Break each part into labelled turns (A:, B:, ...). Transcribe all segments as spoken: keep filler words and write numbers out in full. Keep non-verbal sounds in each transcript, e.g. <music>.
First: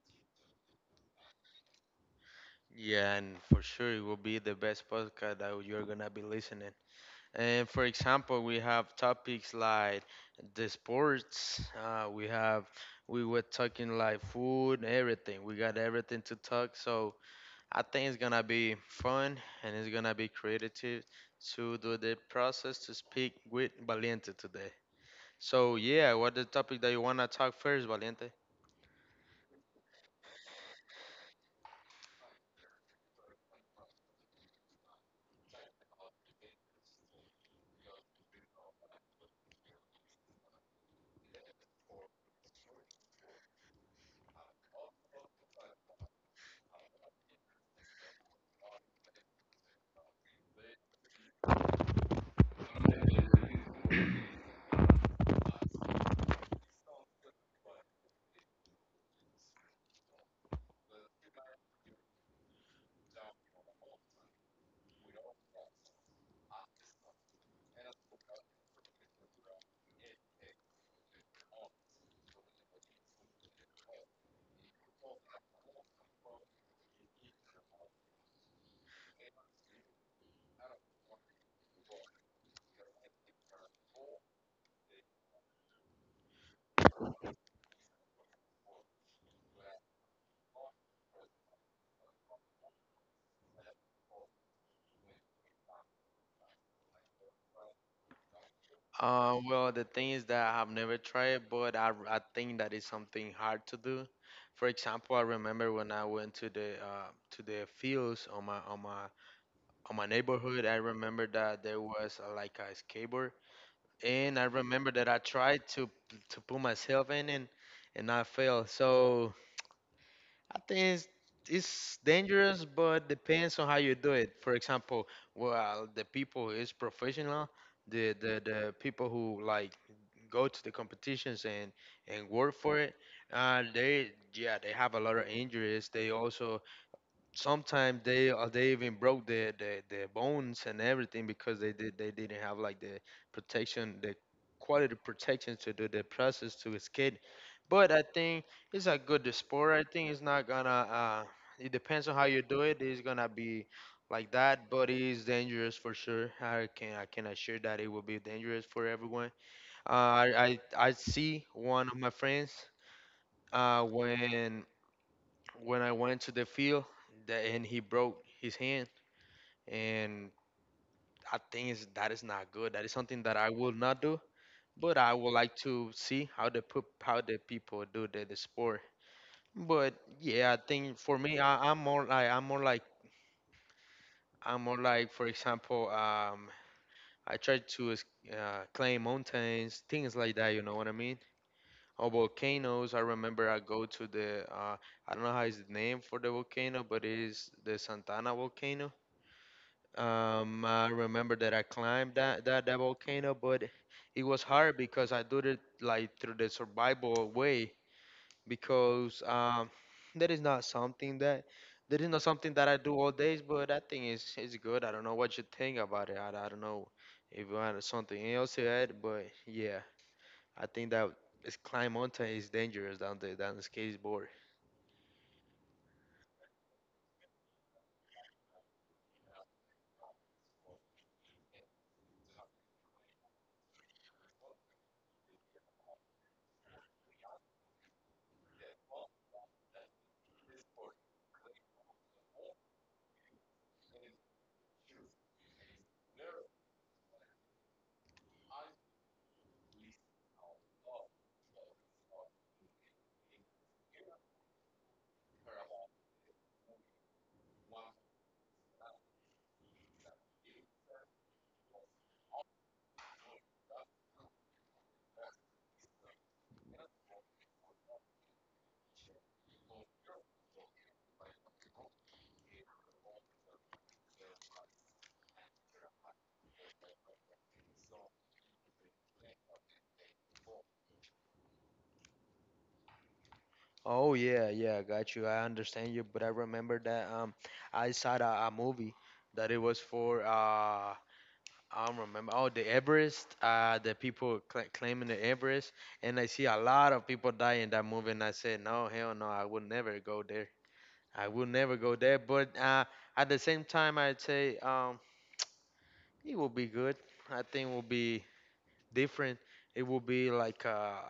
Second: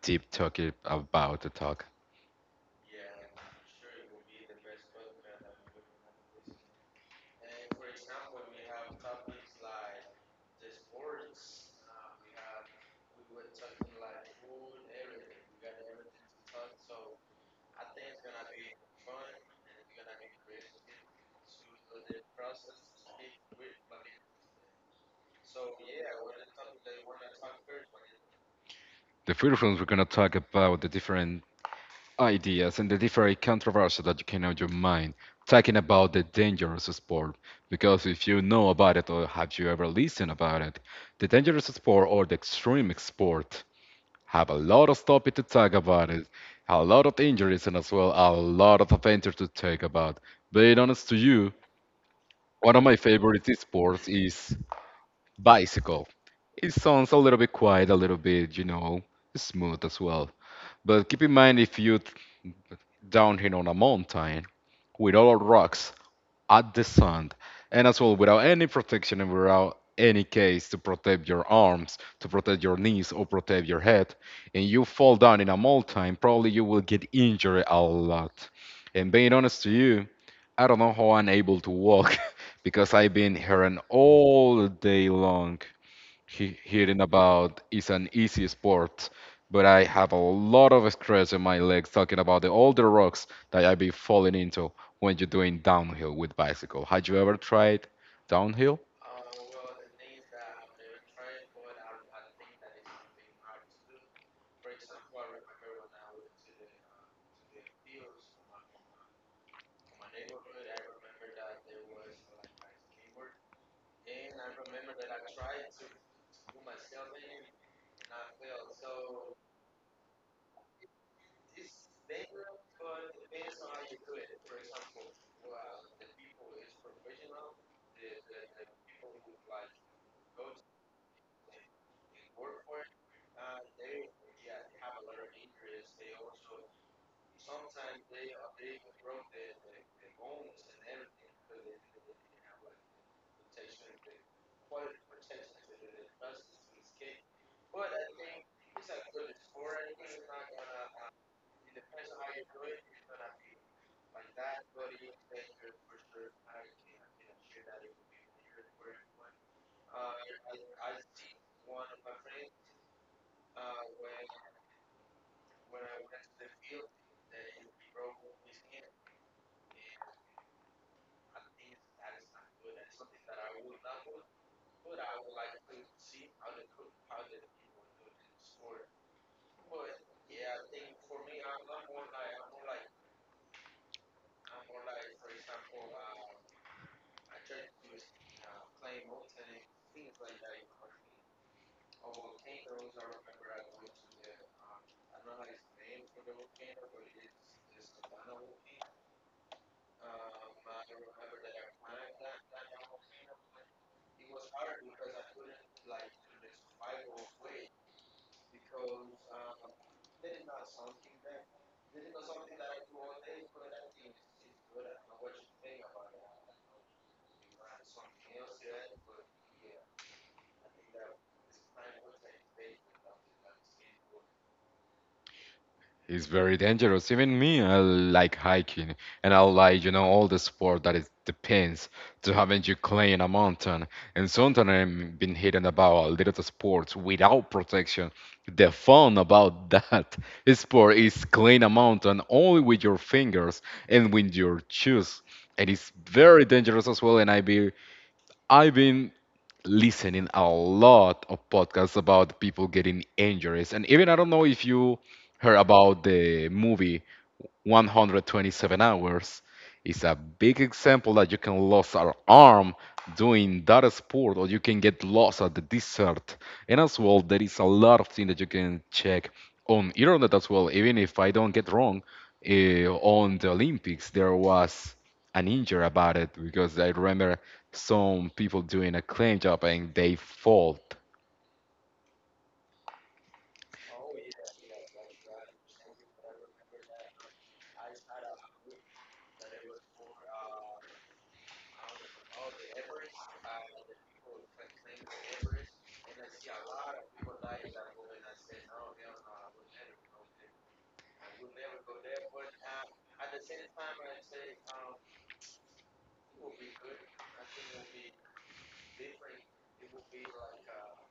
A: deep topic about to talk.
B: Yeah, and for sure it will be the best podcast that you're gonna be listening. And for example, we have topics like the sports. Uh, we have we were talking like food, everything. We got everything to talk. So I think it's gonna be fun and it's gonna be creative to do the process to speak with Valiente today. So yeah, what the topic that you wanna talk first, Valiente?
A: The first one we're gonna talk about the different ideas and the different controversies that you can have in your mind, talking about the dangerous sport. Because if you know about it or have you ever listened about it, the dangerous sport or the extreme sport have a lot of topic to talk about it, a lot of injuries and as well a lot of adventures to talk about. Being honest to you, one of my favorite sports is bicycle. It sounds a little bit quiet, a little bit, you know, smooth as well. But keep in mind if you're down here on a mountain with all rocks, at the sand, and as well without any protection and without any case to protect your arms, to protect your knees, or protect your head, and you fall down in a mold time, probably you will get injured a lot. And being honest to you, I don't know how I'm able to walk <laughs> because I've been hearing all day long he- hearing about it's an easy sport, but I have a lot of stress in my legs talking about the all the rocks that I be falling into when you're doing downhill with bicycle. Had you ever tried downhill?
B: Uh, well, the thing is that I have never tried, it, but I, I think that is something hard to do. For example, I remember when I went to the uh, to the fields on my on my on my neighborhood. I remember that there was uh like a skateboard, and I remember that I tried to to put myself in and and I failed. So I think it's, it's dangerous, but depends on how you do it. For example, well, the people who is professional, the, the the people who like go to the competitions and and work for it, uh, they yeah they have a lot of injuries. They also sometimes they uh, they even broke their, their their bones and everything because they did they didn't have like the protection the quality protection to do the process to escape, but I think it's a good sport. I think it's not gonna uh it depends on how you do it. It's gonna be like that, but it is dangerous for sure. I can i can assure that it will be dangerous for everyone. uh i i, I see one of my friends uh when when I went to the field that, and he broke his hand. And I think is that is not good. That is something that I will not do. But I would like to see how the pu- how the people do the, the sport. But yeah, I think for me, I, I'm more like I'm more like I'm more like for example, um, I try to es- uh, climb mountains, things like that. You know what I mean? Or volcanoes. I remember I go to the uh, I don't know how is the name for the volcano, but it is the Santana volcano. Um, I remember that I climbed that, that, that volcano, but it was hard because I did it like through the survival way because um, that is not something that that is not something that I do all days, but I think it's it's good. I don't know what you think about it. I, I don't know if you had something else to add, but yeah, I think that is climb mountain is dangerous than the than the skateboard.
A: It's very dangerous. Even me, I like hiking, and I like, you know, all the sport that it depends to having you climb a mountain. And sometimes I've been hearing about a little of sports without protection. The fun about that <laughs> sport is climb a mountain only with your fingers and with your shoes. And it's very dangerous as well. And I've been, I've been listening a lot of podcasts about people getting injuries. And even I don't know if you heard about the movie one twenty-seven hours is a big example that you can lose an arm doing that sport or you can get lost at the desert, and as well there is a lot of things that you can check on internet as well. Even if I don't get wrong, eh, on the Olympics there was an injury about it because I remember some people doing a clean job and they fall.
B: Oh yeah, yeah, got you. I understand you, but I remember that um I saw a, a movie that it was for uh I don't remember. Oh, the Everest. Uh, the people cla claiming the Everest, and I see a lot of people die in that movie, and I said, no, hell no, I would never go there. I will never go there. But uh, at the same time, I'd say um it will be good. I think it will be different. It will be like uh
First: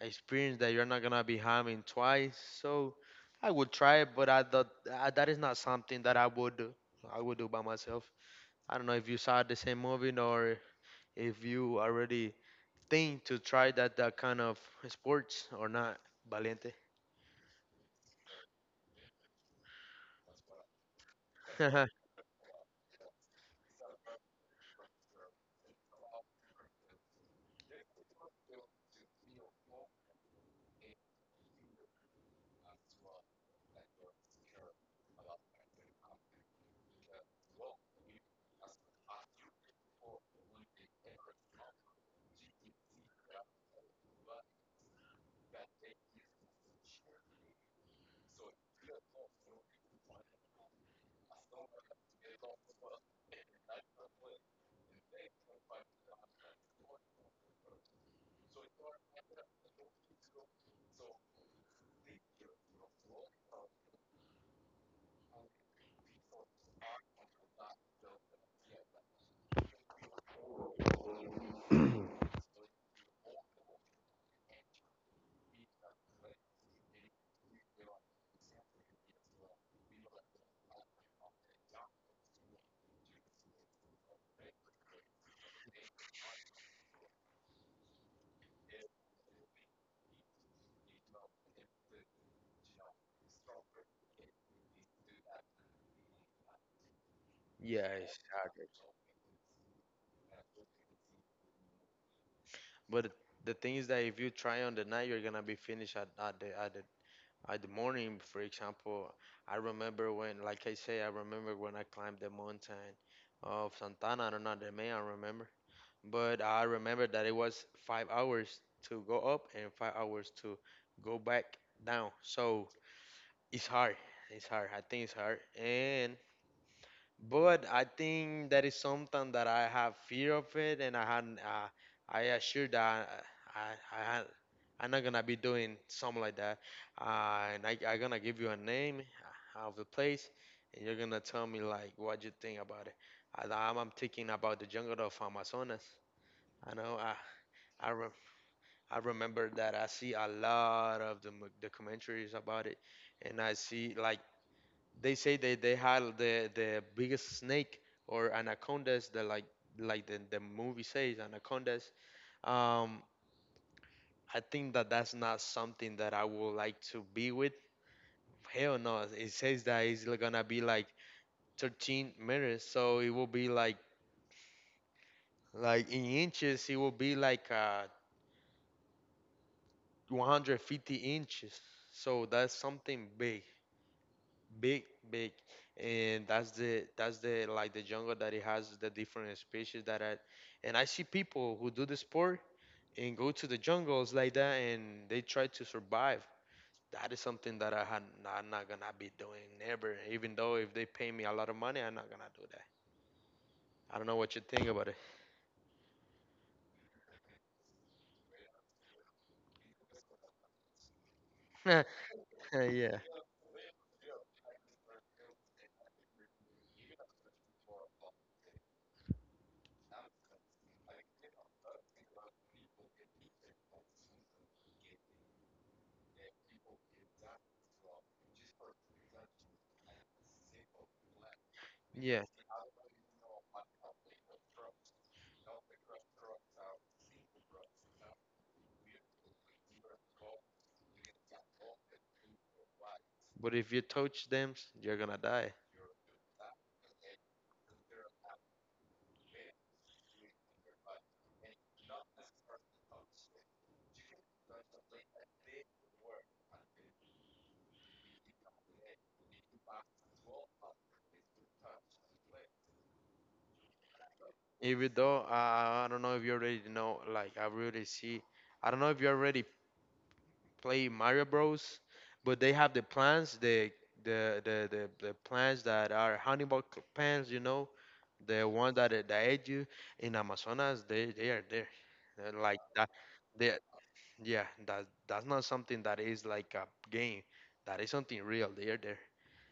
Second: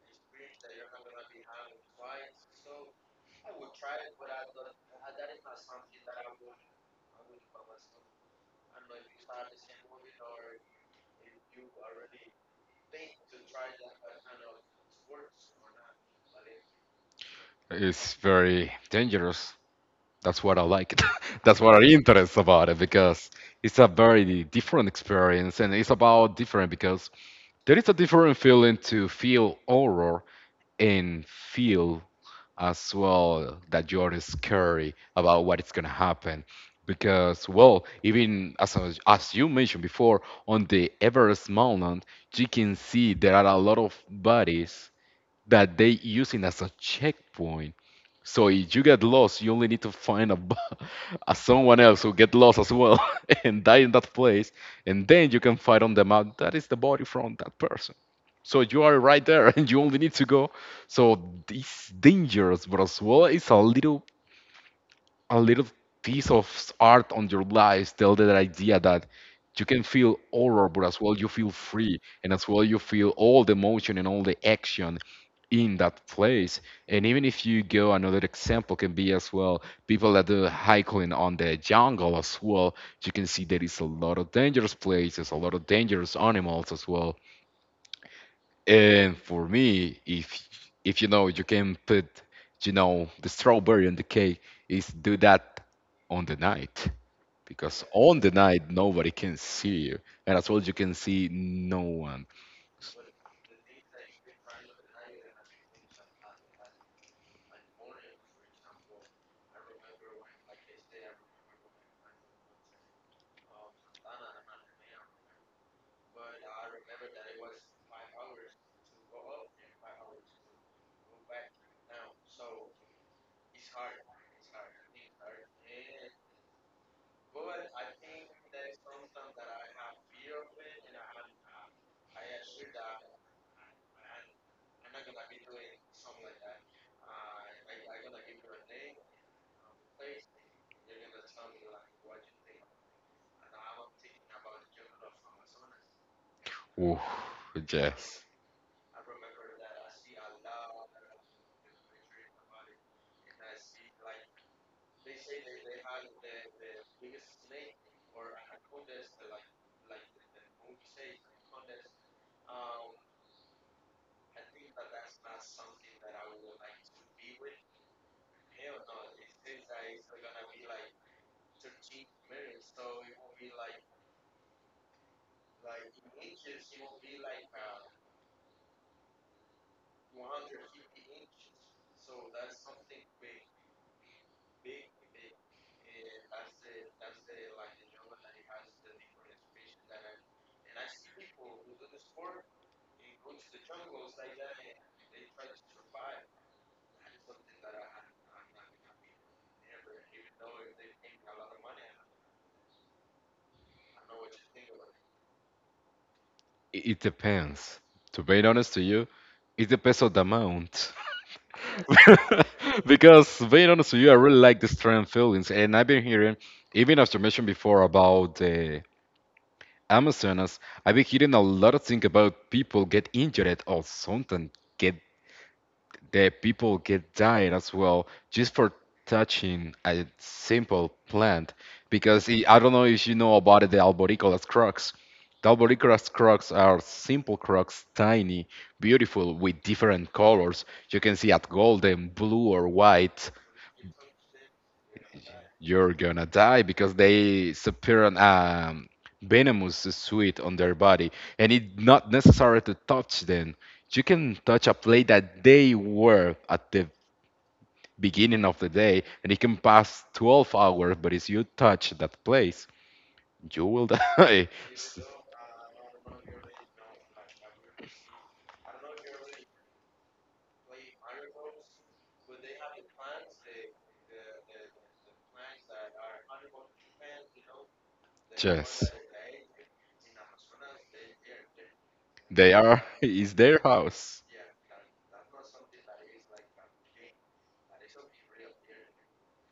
B: experience that you're not gonna be having twice. So I would try it, but I thought I, that is not something that I would do. I would do by myself. I don't know if you saw the same movie or if you already think to try that that kind of sports or not, Valiente.
A: It's very dangerous. That's what I like it. <laughs> That's what I
B: <laughs>
A: interest about it because it's a very different experience, and it's about different because there is a different feeling to feel horror and feel as well that you're scary about what is gonna happen. Because well, even as I- as you mentioned before, on the Everest mountain, you can see there are a lot of bodies that they using as a checkpoint. So if you get lost, you only need to find a, bu- <laughs> a someone else who get lost as well <laughs> and die in that place, and then you can find on the map that is the body from that person. So you are right there, <laughs> and you only need to go. So it's dangerous, but as well, it's a little a little piece of art on your life, tell that idea that you can feel horror but as well you feel free and as well you feel all the emotion and all the action in that place. And even if you go, another example can be as well people that do hiking on the jungle as well. You can see there is a lot of dangerous places, a lot of dangerous animals as well. And for me, if if you know, you can put, you know, the strawberry on the cake, is do that on the night, because
B: Yeah,
A: on
B: it's
A: the
B: hard.
A: night nobody can see you, and as well you can see no one.
B: But the thing is that if you try on the night, you're gonna be finished at, at the at the at the morning. For example, I remember when, like I say, I remember when I climbed the mountain of Santana, I don't know the main, I remember. But I remember that it was five hours to go up and five hours to go back down. So it's hard. It's hard. I think it's hard. And but I think that is something that I have fear of it, and I had uh, I assure that I I had. I'm not gonna be doing something like that, uh, and I, I'm gonna give you a name uh, of the place, and you're gonna tell me like what you think about it. I, I'm, I'm thinking about the jungle of Amazonas. I know
A: Ooh,
B: I I, re-
A: yes,
B: I remember that I see a lot of the mo- documentaries about it, and I see like they say they they had the the biggest snake or anacondas the like like the, the movie says anacondas. Um, I think that that's not something that I would like to be with. Hell no. It says that it's li- gonna be like thirteen meters, so it will be like like in inches, it will be like uh one hundred fifty inches. So that's something big, big, big. And that's the that's the like the jungle that it has the different species that are, and I see people who do the sport and go to the jungles like that, and they try to survive. That is something that i had I'm not gonna be doing never. Even though if they pay me a lot of money, I'm not gonna do that. I don't know what you think about
A: it, it depends. To be honest to you, it depends on the amount.
B: it. <laughs>
A: <laughs>
B: Yeah,
A: Because being honest with you, I really like the strength feelings, and I've been hearing, even as you mentioned before, about the Amazonas, I've been hearing a lot of things about people get injured or something get that people get died as well just for touching a simple plant.
B: yeah,
A: Because I I don't know if you know about it, the alboricolas crocs. The alboricolas crocs are simple crocs, tiny, beautiful, with different colors. You can see at golden, blue, or white.
B: but if you touch them, you're gonna die.
A: You're gonna die because they appear on um, venomous sweet on their body, and it's not necessary to touch them. You can touch a plate that they were at the beginning of the day, and it can pass twelve hours, but if you touch that place, you will die. <laughs>
B: Even though I, I don't know if you already know, like I really see, I don't know if you already play Mario Bros, but they have the plants, the the the the, the plants that are Hannibal c- plants, you know, the ones
A: Yes,
B: that that aid you in Amazonas. They they are there. They're
A: they
B: like
A: are.
B: that.
A: It's
B: They
A: their house.
B: yeah, that that's not something that is like a game. That is something real. They are there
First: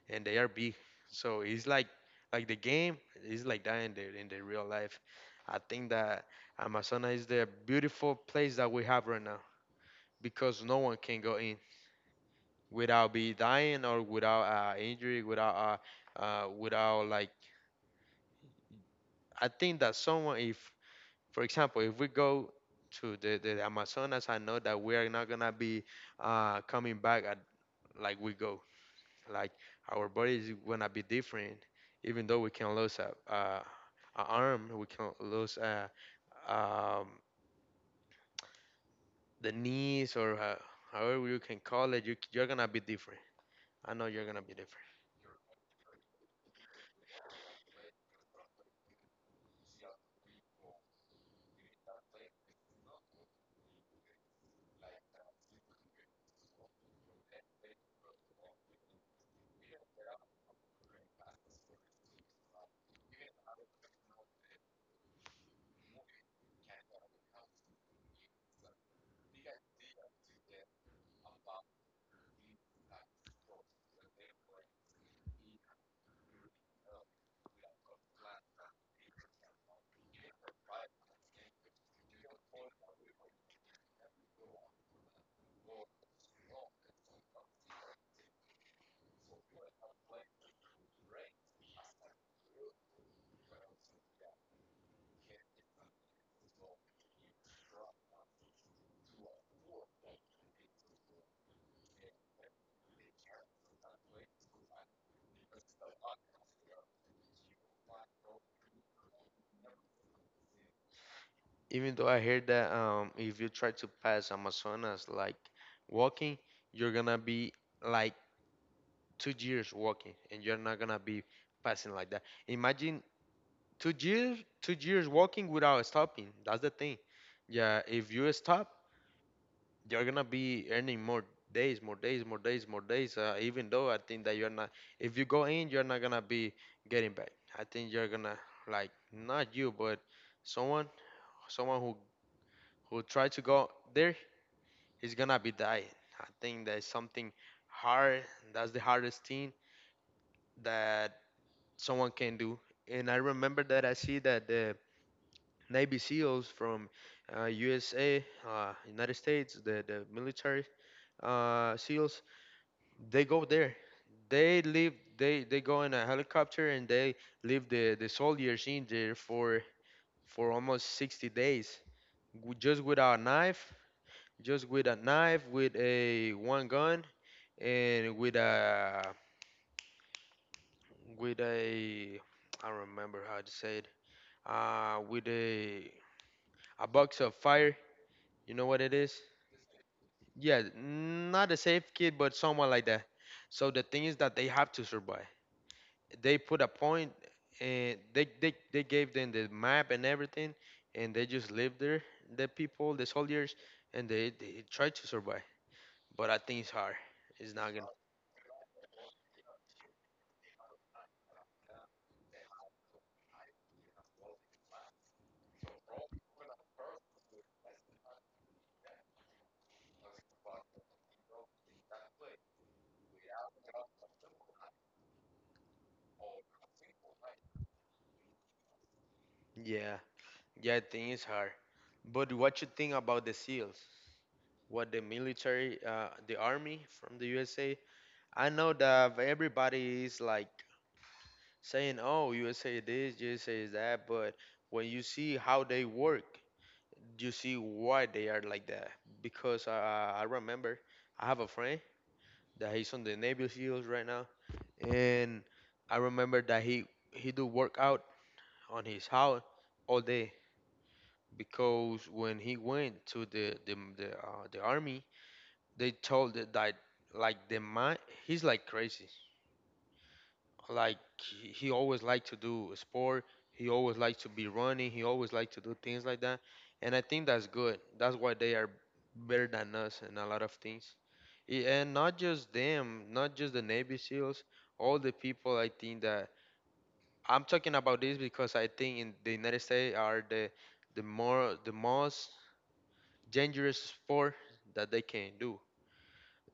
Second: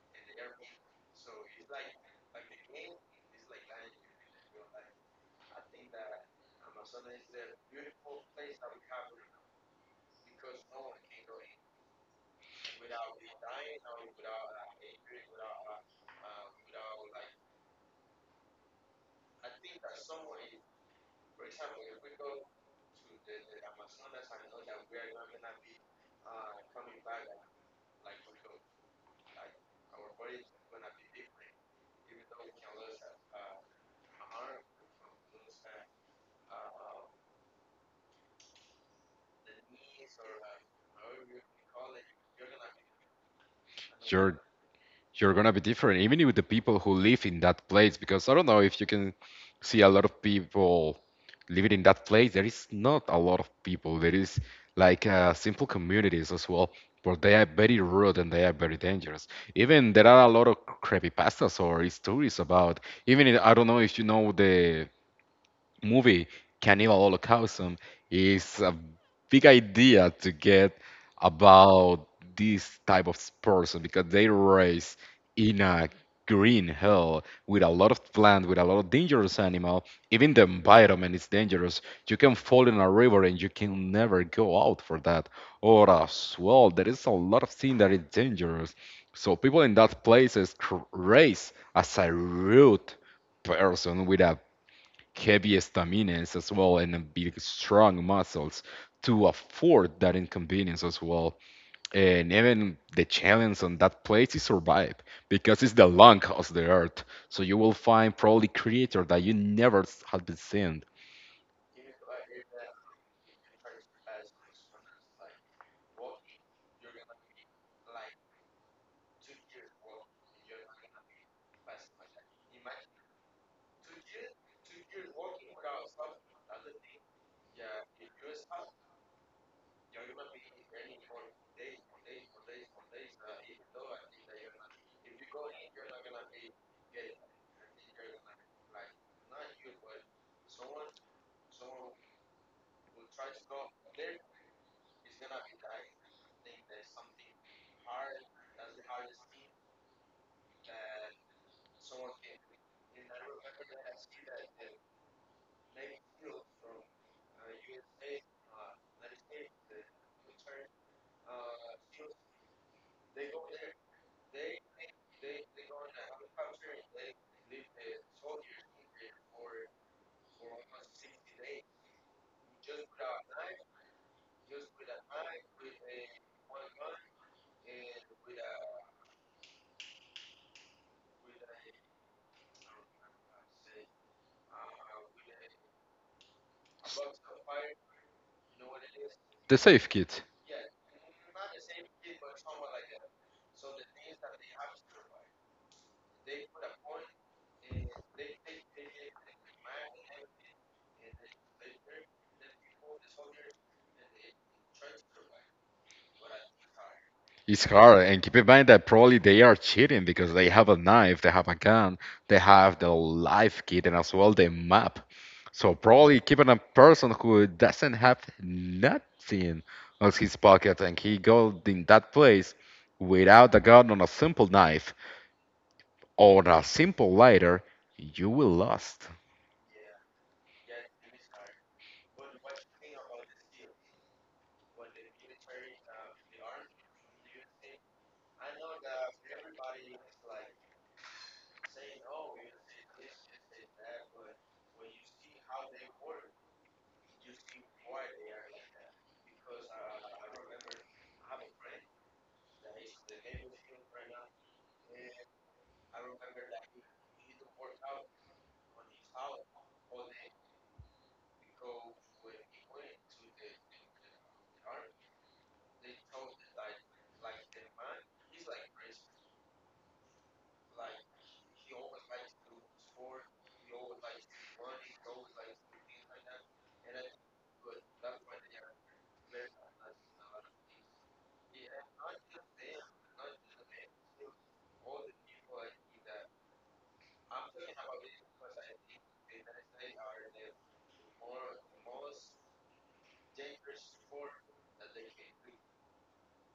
B: and they are big. So it's like like the game is like that in the in the real life. I think that Amazonas is the beautiful place that we have right now because no one can go in without be dying or without uh, injury, without uh, uh, without like. I think that someone, if for example, if we go to the, the Amazonas, I know that we are not gonna be uh, coming back at, like we go. Like our body is gonna be different, even though we can lose a, uh, a arm, we can lose uh um, the knees or uh, however you can call it. You, you're gonna be different. I know you're
A: You're
B: gonna be different.
A: you're gonna be different, even with the people who live in that place. Because I don't know if you can see a lot of people living in that place. There is not a lot of people. There is like uh, simple communities as well, but they are very rude and they are very dangerous. Even there are a lot of creepypastas or stories about. Even in, I don't know if you know the movie Cannibal Holocausm is a big idea to get about this type of person because they raise in a green hell with a lot of plant with a lot of dangerous animal. Even the environment is dangerous. You can fall in a river and you can never go out for that, or as well there is a lot of thing that is dangerous. So people in that places cr- raise as a rude person with a heavy staminas as well, and uh, big strong muscles to afford that inconvenience as well. And even the challenge on that place is survive, because it's the lung of the earth. So you will find probably creature that you never s- had been seen.
B: Even though I heard that um, if you try to pass Amazonas like walking, you're gonna be like two years walking, and you're not gonna be passing like that. Imagine two years, two years walking without stopping. That's the thing. Yeah, if you stop, you're gonna be earning more days, more days, more days, more days. Uh, even though I think that you're not, if you go in, you're not gonna be getting back. I think you're gonna like not you, but someone, someone who who tried to go there is gonna be dying. I think that's something hard. That's the hardest thing that someone can do. And I remember that I see that the Navy SEALs from uh, U S A, uh, United States, the the military uh, SEALs, they go there. they leave they they go in a helicopter, and they leave the the soldiers in there for for almost sixty days, w- just with a knife, just with a knife with a one gun, and with a with a I don't remember how to say it, uh with a a box of fire, you know what it is.
A: The safe kit
B: Yeah, not a safe kid, but someone like that. So the thing is that they have to survive. They put a point, and they, they they gave them the map and everything, and they just lived there, the people the soldiers, and they, they tried to survive. But I think it's hard. It's
A: is
B: not gonna
A: hard, and keep in mind that probably they are cheating because they have a knife, they have a gun, they have the life kit and as well the map. So probably keeping a person who doesn't have nothing on his pocket and he goes in that place without a gun on a simple knife or a simple lighter, you will lost.
B: yeah, yeah, I think it's hard. But what you think about the seals, what the military uh, the army from the USA? I know that everybody is like saying, oh, USA this, USA is that, but when you see how they work, you see why they are like that. Because I, I remember I have a friend that he's on the Navy SEALs right now, and I remember that he he do work out on his house all day. Because when he went to the the the, uh, the army, they told it that like like, the mind he's like crazy. Like he he always liked to do a sport. He always liked to be running. He always liked to do things like that, and I think that's good. That's why they are better than us in a lot of things. I- And not just them, not just the Navy SEALs, all the people. I think that I'm talking about this because I think in the United States are the the more the most dangerous sport that they can do.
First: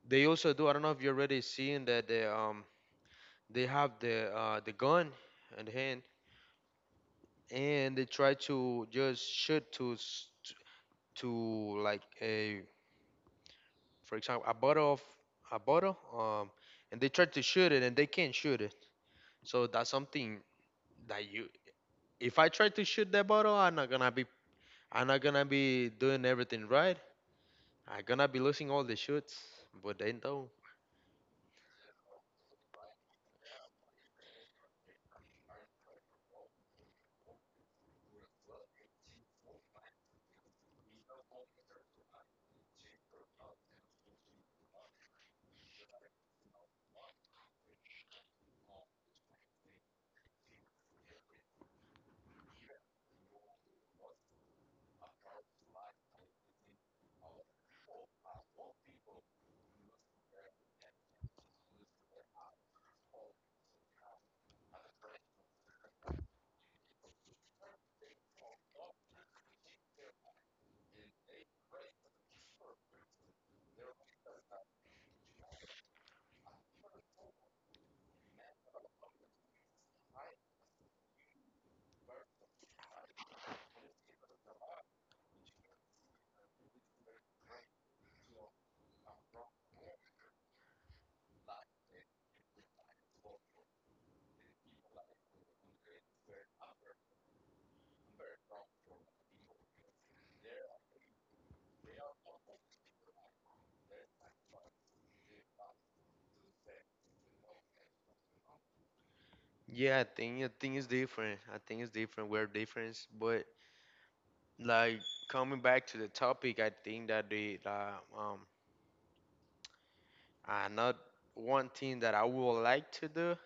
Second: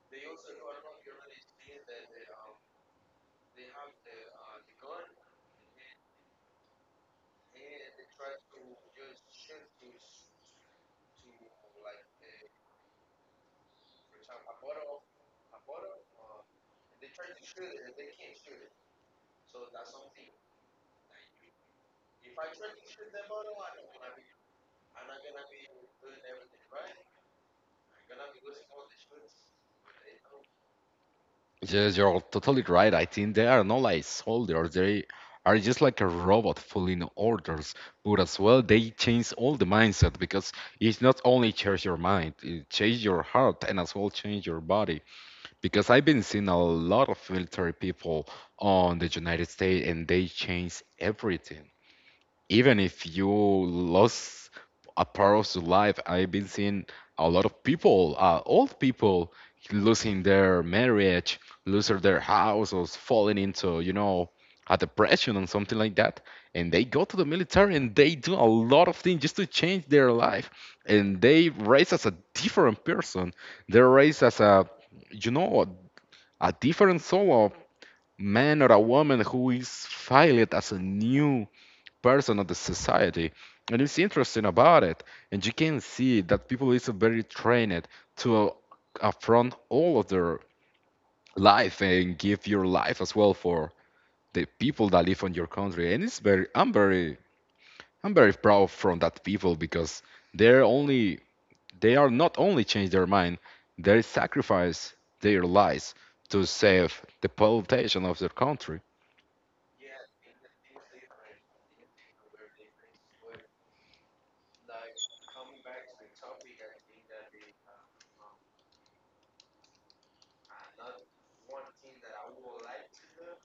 B: They also do. I don't know if you already seen that they um they have the uh the gun and hand and they try to just shoot to s- t- to like a for example a bottle of a bottle um and they try to shoot it and they can't shoot it, so that's something that you. If I try to shoot that bottle, i'm not gonna be I'm not gonna be doing everything right. I'm gonna be losing all the shoots, but they don't.
A: Yes, you're totally right. I think they are not like soldiers. They are just like a robot following orders. But as well, they change all the mindset because it's not only change your mind, it change your heart and as well change your body. Because I've been seeing a lot of military people on the United States and they change everything. Even if you lost a part of your life, I've been seeing a lot of people, uh, old people, losing their marriage, losing their house, or falling into, you know, a depression and something like that. And they go to the military and they do a lot of things just to change their life. And they raise as a different person. They're raised as a, you know, a different soul of man or a woman who is filed as a new person of the society, and it's interesting about it. And you can see that people is very trained to uh, affront all of their life and give your life as well for the people that live on your country. And it's very, I'm very, I'm very proud from that people because they're only they are not only change their mind, they sacrifice their lives to save the population of their country.
B: Yeah, i think i think it's different. I think It's different. We're different. But, like, coming back to the topic, I think that the uh, um Another one thing that I would like to do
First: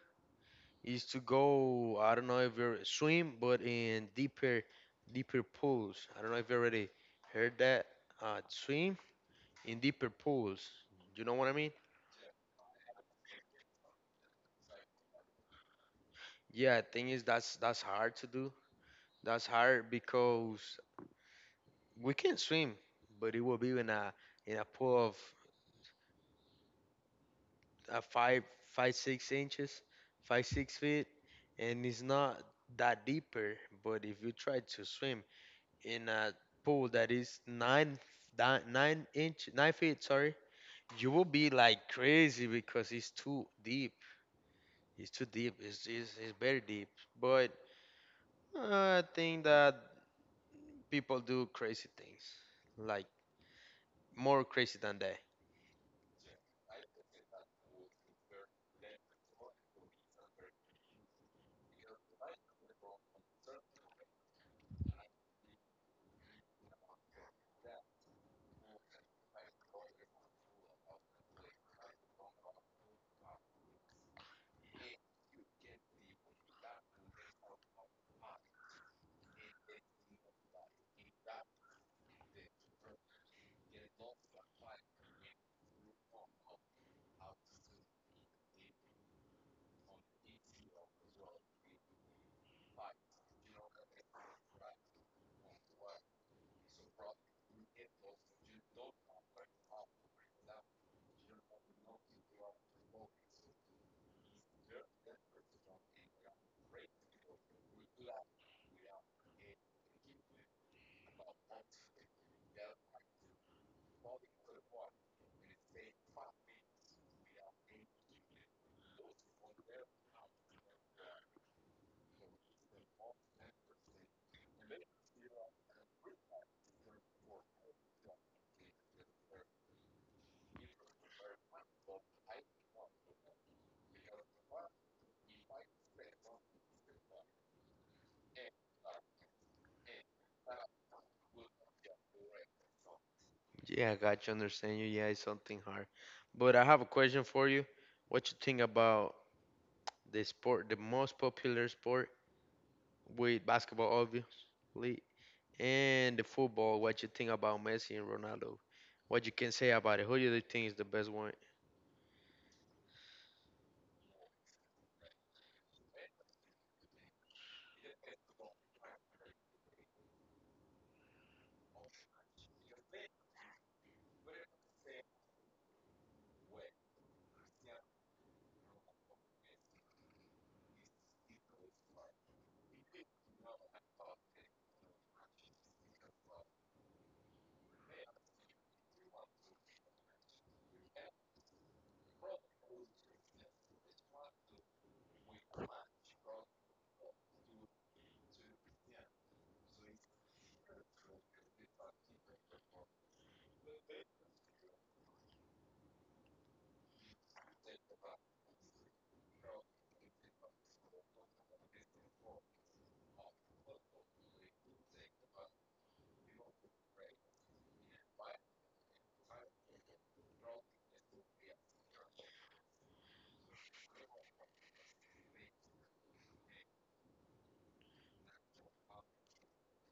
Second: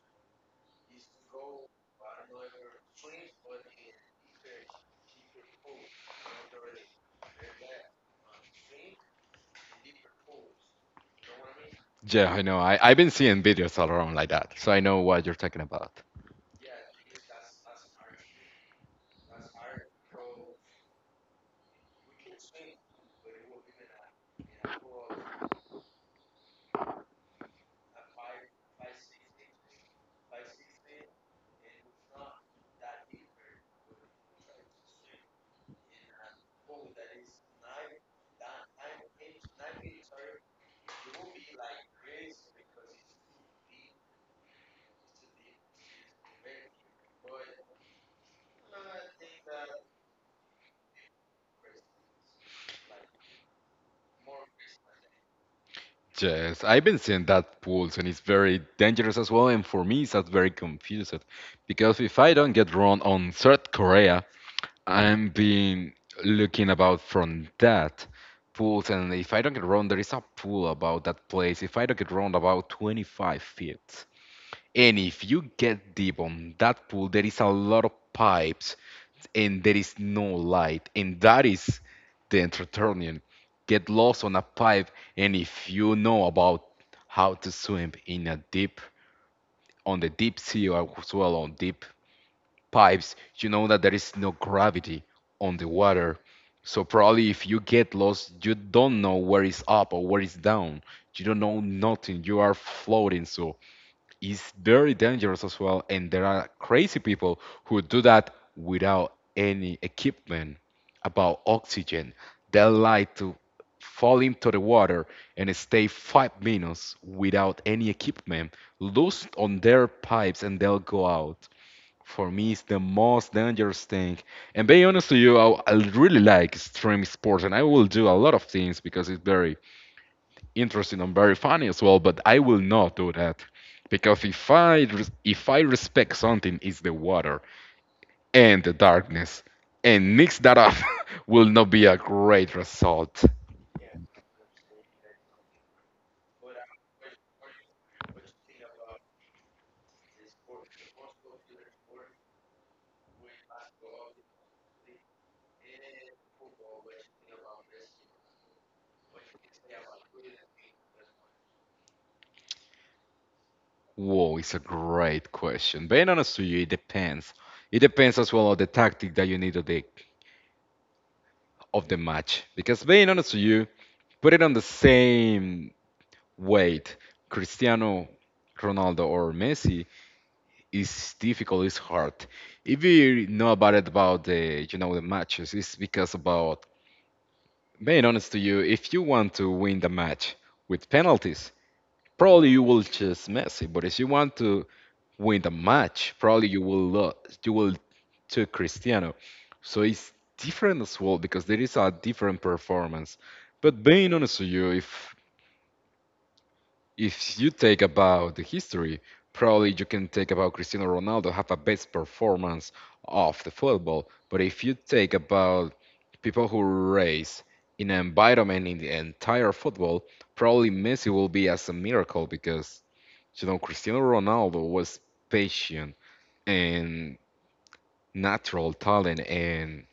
B: is to go. I don't know if you are swim, but in deeper, deeper pools. I don't know if you already heard that. Uh, swim in deeper pools. You know what I mean?
A: Yeah, I know. I, I've been seeing videos all around like that, so I know what you're talking about.
B: Yeah, thing is, that's that's hard to do. That's hard because we can swim, but it will be in a in a pool of uh, five five six inches, five six feet, and it's not that deeper. But if you try to swim in a pool that is nine di- nine inch nine feet, sorry, you will be like crazy because it's too deep. It's too deep. It's, it's, it's very deep. But, uh, I think that people do crazy things, like more crazy than that.
A: Yes, I've been seeing that pulse, and it's very dangerous as well. And for me, that's very confused because if I don't get wrong on South Korea, I'm being looking about from that pulse, and if I don't get wrong, there is a pool about that place. If I don't get wrong, about twenty-five feet. And if you get deep on that pool, there is a lot of pipes and there is no light. And that is the entertainment. Get lost on a pipe, and if you know about how to swim in a deep, on the deep sea or as well on deep pipes, you know that there is no gravity on the water. So probably if you get lost, you don't know where is up or where is down. You don't know nothing. You are floating. So is very dangerous as well. And there are crazy people who do that without any equipment about oxygen. They like to fall into the water and stay five minutes without any equipment, loose on their pipes, and they'll go out. For me, it's the most dangerous thing. And being honest to you, I, I really like extreme sports, and I will do a lot of things because it's very interesting and very funny as well. But I will not do that because if I if I respect something, it's the water and the darkness, and mix that up <laughs> will not be a great result.
B: Yeah, I got you. Understand you. Yeah, it's something hard, but I have a question for you. What you think about the sport, the most popular sport, with basketball obviously, and the football? What you think about Messi and Ronaldo? What you can say about it? Who do you think is the best one?
A: Whoa, it's a great question. Being honest to you, it depends. It depends as well on the tactic that you need of the of the match. Because being honest to you, put it on the same weight, Cristiano Ronaldo or Messi, it's difficult, it's hard. If you know about it about the you know the matches, it's because about being honest to you, if you want to win the match with penalties, probably you will choose Messi. But if you want to win the match, probably you will lo- you will to Cristiano. So it's different as well because there is a different performance. But being honest to you, if If you take about the history, probably you can take about Cristiano Ronaldo have a best performance of the football. But if you take about people who race in an environment in the entire football, probably Messi will be as a miracle because you know Cristiano Ronaldo was patient and natural talent, and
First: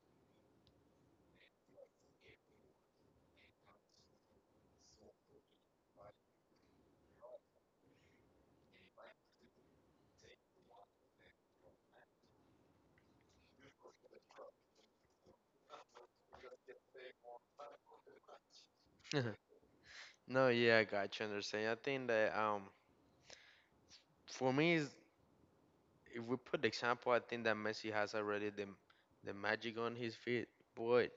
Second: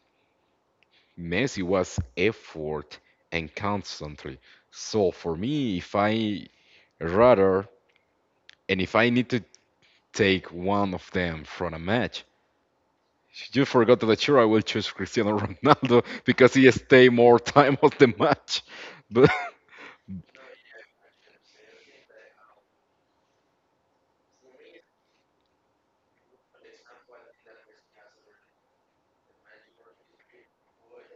A: Messi was effort and constantly. So for me, if I rather and if I need to take one of them from a match. You forgot that sure I will choose Cristiano <laughs> Ronaldo because he stay more time of the match. But
B: <laughs> No, yeah, I got you. Understand? I think that, um, for me, is, if we put the example, I think that Messi has already the the magic on his feet. But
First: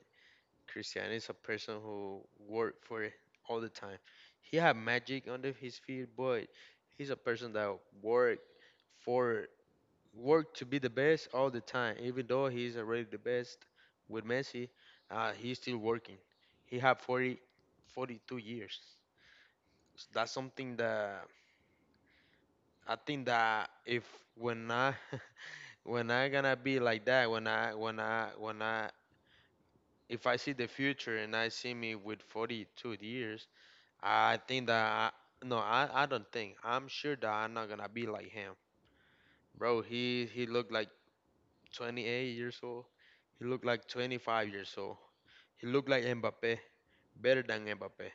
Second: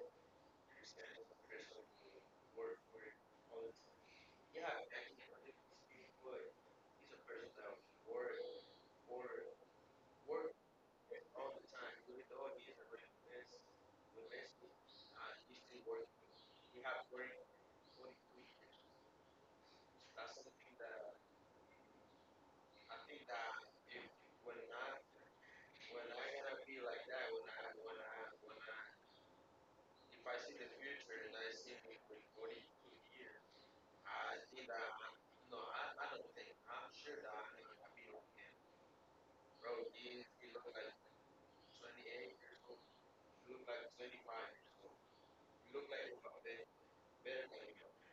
B: Cristiano is a person who worked for it all the time. He had magic under his feet, but he's a person that worked for, work to be the best all the time. Even though he's already the best with Messi, uh, he's still working. He had forty, forty-two years. So that's something that. I think that if, when I <laughs> when I gonna be like that, when I when I when I if I see the future and I see me with forty-two years, I think that I, no, I, I don't think, I'm sure that I'm not gonna be like him, bro. He he looked like twenty-eight years old. He looked like twenty-five years old. He looked like Mbappe, better than Mbappe.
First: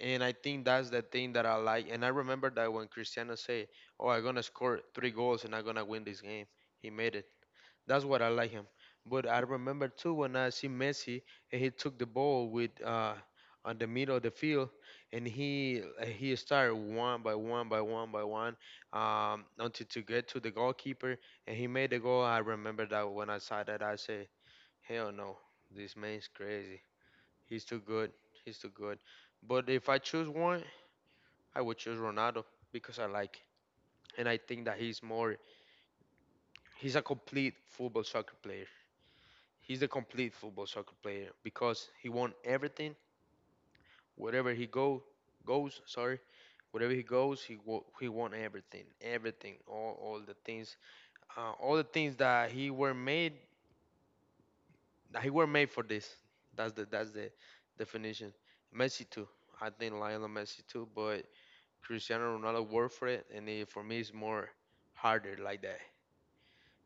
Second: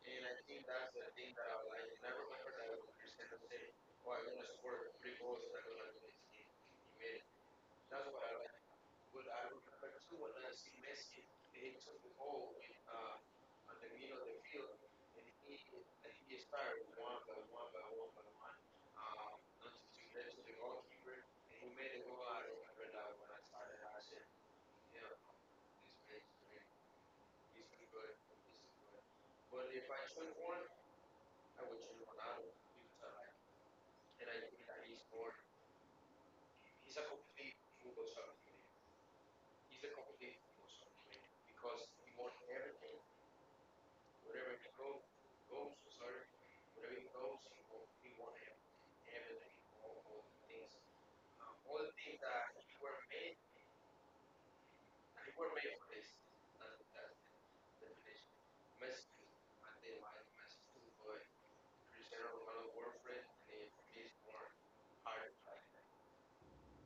B: And I think that's the thing that I like. And I remember that when Cristiano said, "Oh, I'm gonna score three goals and I'm gonna win this game," he made it. That's what I like him. But I remember too when I see Messi and he took the ball with uh on the middle of the field and he uh, he started one by one by one by one um until to get to the goalkeeper and he made the goal. I remember that when I saw that, I said, hell no, this man's crazy. He's too good. He's too good. But if I choose one, I would choose Ronaldo because I like, and I think that he's more he's a complete football soccer player. He's a complete football soccer player because he won everything. Wherever he go goes, sorry, wherever he goes, he wo- he won everything, everything, all, all the things, uh, all the things that he were made, that he were made for this. That's the that's the definition. Messi too, I think Lionel Messi too, but Cristiano Ronaldo worked for it, and it, for me it's more harder like that.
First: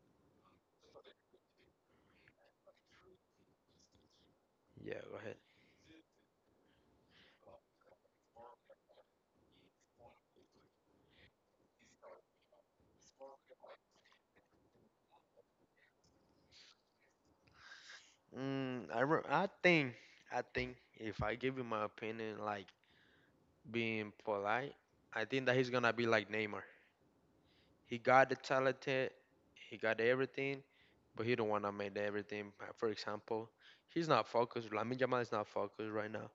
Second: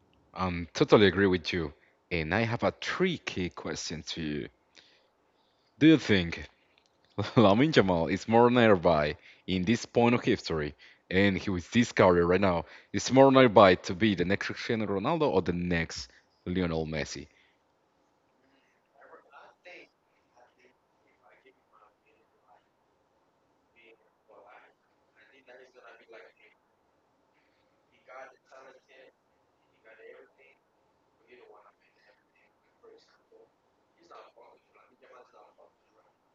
A: <laughs> I'm totally agree with you. And I have a tricky question to you.
B: Yeah, go ahead.
A: Do you think <laughs> Lamin Jamal is more nearby in this point of history and he with this career right now is more nearby to be the next Cristiano Ronaldo or the next Lionel Messi?
B: Mm, I re- I think I think if I give you my opinion, like being polite, I think that he's gonna be like Neymar. He got the talent, he got everything, but he don't wanna make the everything. Uh, For example, he's not focused. Lamine Yamal is not focused right now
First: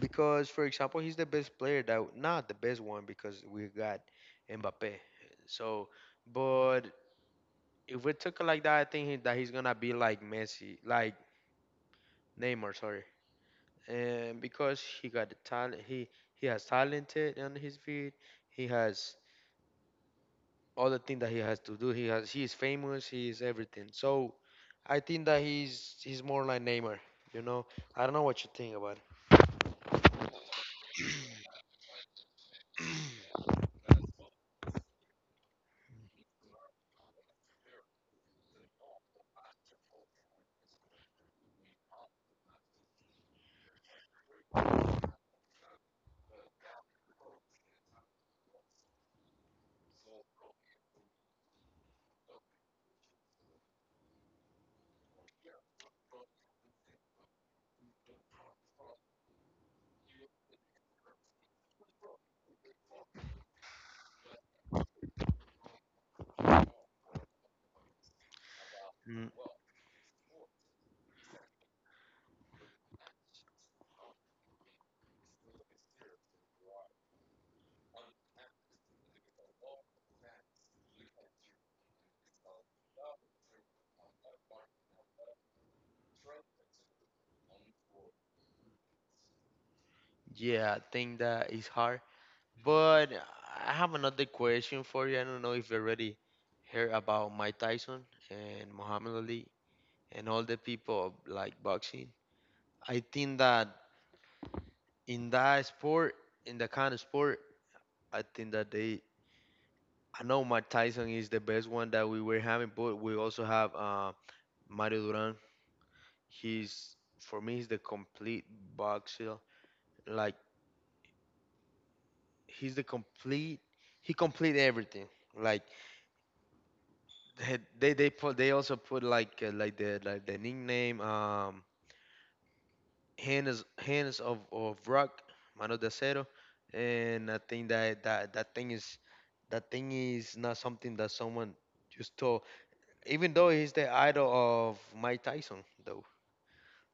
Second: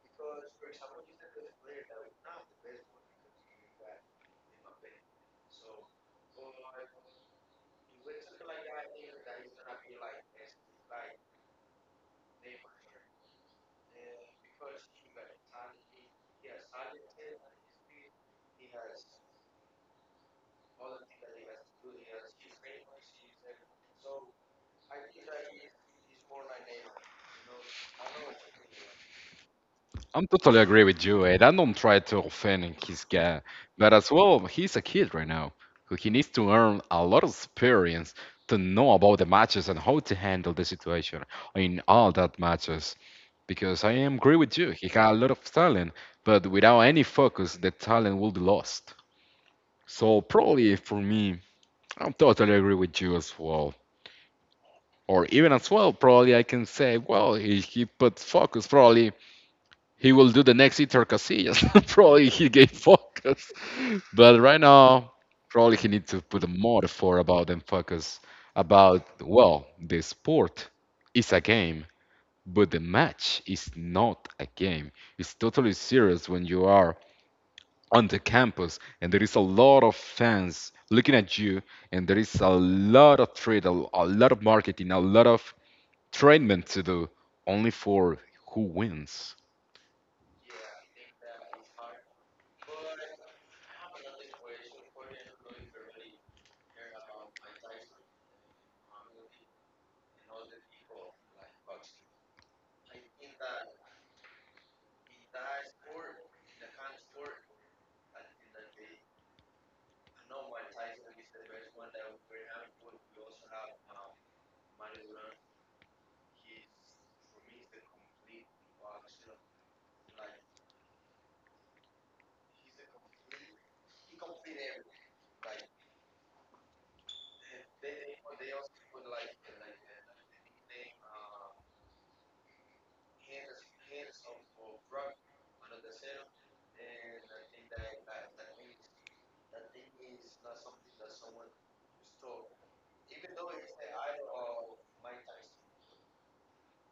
B: because, for example, he's the best player, that not the best one, because we got Mbappe. So, but if we took it like that, I think he, that he's gonna be like Messi, like Neymar, sorry, and because he got the talent, he he has talented on his feet. He has all the thing that he has to do. He has, he is famous. He is everything. So I think that he's he's more like Neymar. You know, I don't know what you think about
A: I'm totally agree with you, and I don't try to offend his guy, but as well, he's a kid right now, who he needs to earn a lot of experience to know about the matches and how to handle the situation in all that matches. Because I am agree with you, he got a lot of talent, but without any focus, the talent will be lost. So probably for me, I'm totally agree with you as well. Or even as well, probably I can say, well, if he put focus, probably he will do the next Itor Casillas. <laughs> probably he gave focus, but right now probably he needs to put more effort about and focus about
B: it. Mm,
A: well the sport is a game, but the match is not a game. It's totally serious when you are on the campus and there is a lot of fans looking at you and there is a lot of trade, a, a lot of marketing, a lot of treatment to do only for who wins.
B: yeah, I think that is hard. But I have another question for you. I don't know if you already heard about Mike Tyson and Muhammad Ali and all the people of, like, boxing. I think that in that sport, in that kind of sport, I think that they. I know Mike Tyson is the best one that we were having, but we also have uh, Mario Duran. He's For me, he's the complete boxer. Like, he's the complete he complete everything. Like, they they they put they also put like, uh, like the, like the nickname um hands hands of of rock, mano de acero. And I think that that that thing is, that thing is not something that someone just told. Even though he's the idol of Mike Tyson, though,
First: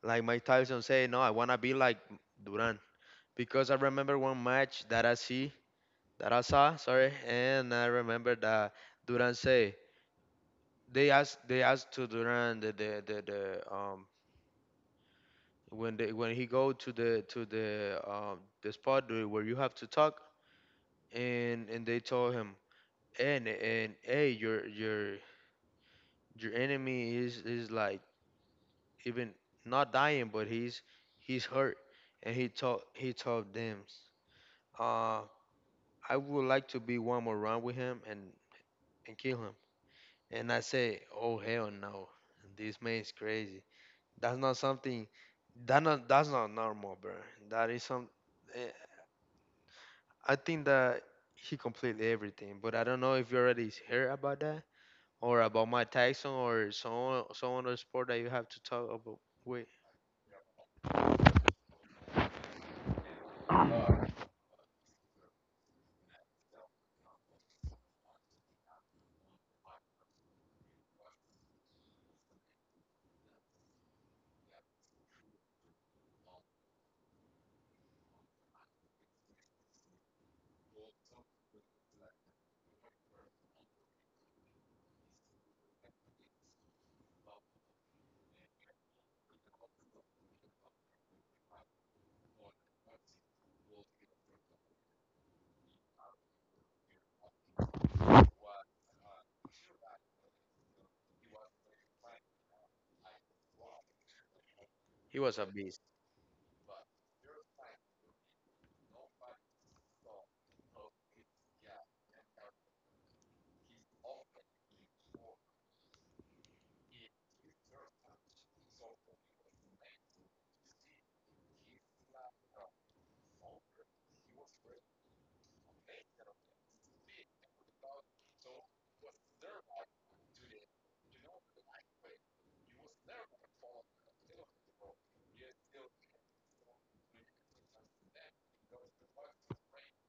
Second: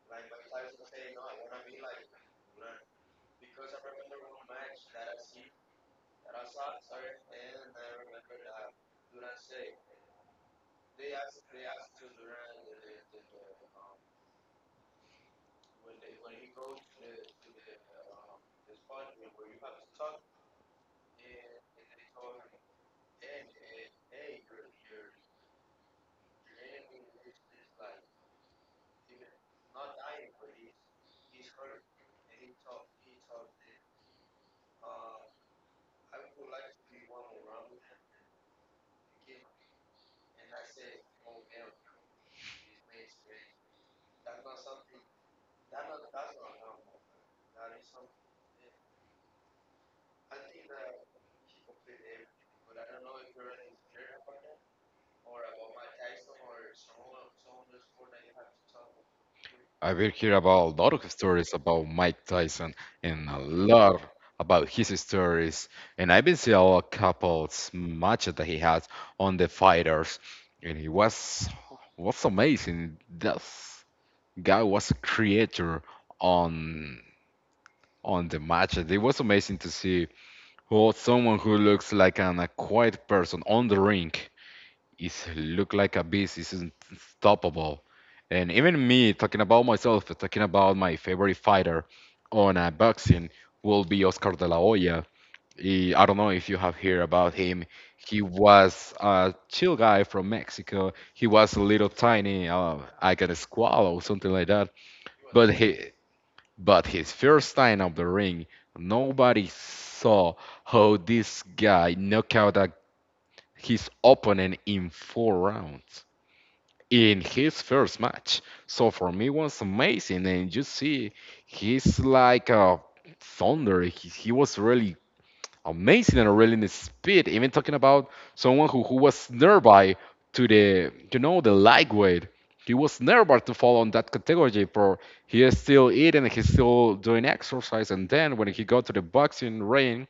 B: like Mike Tyson say, no, I wanna be like Duran, because I remember one match that I see that I saw, sorry, and I remember that Duran say, they asked they asked to Duran the the, the, the um when they when he go to the, to the um the spot, the- where you have to talk, and and they told him, and and, hey, your your your enemy is is like even, not dying, but he's he's hurt. And he told he told them, uh I would like to be one more round with him and and kill him. And I say, oh hell no, this man is crazy. That's not something. That not that's not normal, bro. That is some. eh, I think that he completed everything, but I don't know if you already heard about that or about Mike Tyson or someone, someone other sport that you have to talk about. Wait,
A: I will hear about a lot of stories about Mike Tyson and a lot about his stories. And I've been seeing a couple matches that he has on the fighters, and he was was amazing. That guy was a creator on on the matches. It was amazing to see who someone who looks like an a quiet person on the ring. He's look like a beast. He's unstoppable. And even me talking about myself, talking about my favorite fighter on uh, boxing will be Oscar De La Hoya. He, I don't know if you have heard about him. He was a chill guy from Mexico. He was a little tiny. Uh, I got a squall or something like that.
B: he was a
A: But
B: beast.
A: he, but his first time of the ring, nobody saw how this guy knocked out a, his opponent in four rounds in his first match. So for me, it was amazing. And you see, he's like a thunder. He, he was really amazing and really in his speed. Even talking about someone who, who was nearby to the, you know, the lightweight. He was nearby to fall on that category for he is still eating, he's still doing exercise, and then when he got to the boxing ring,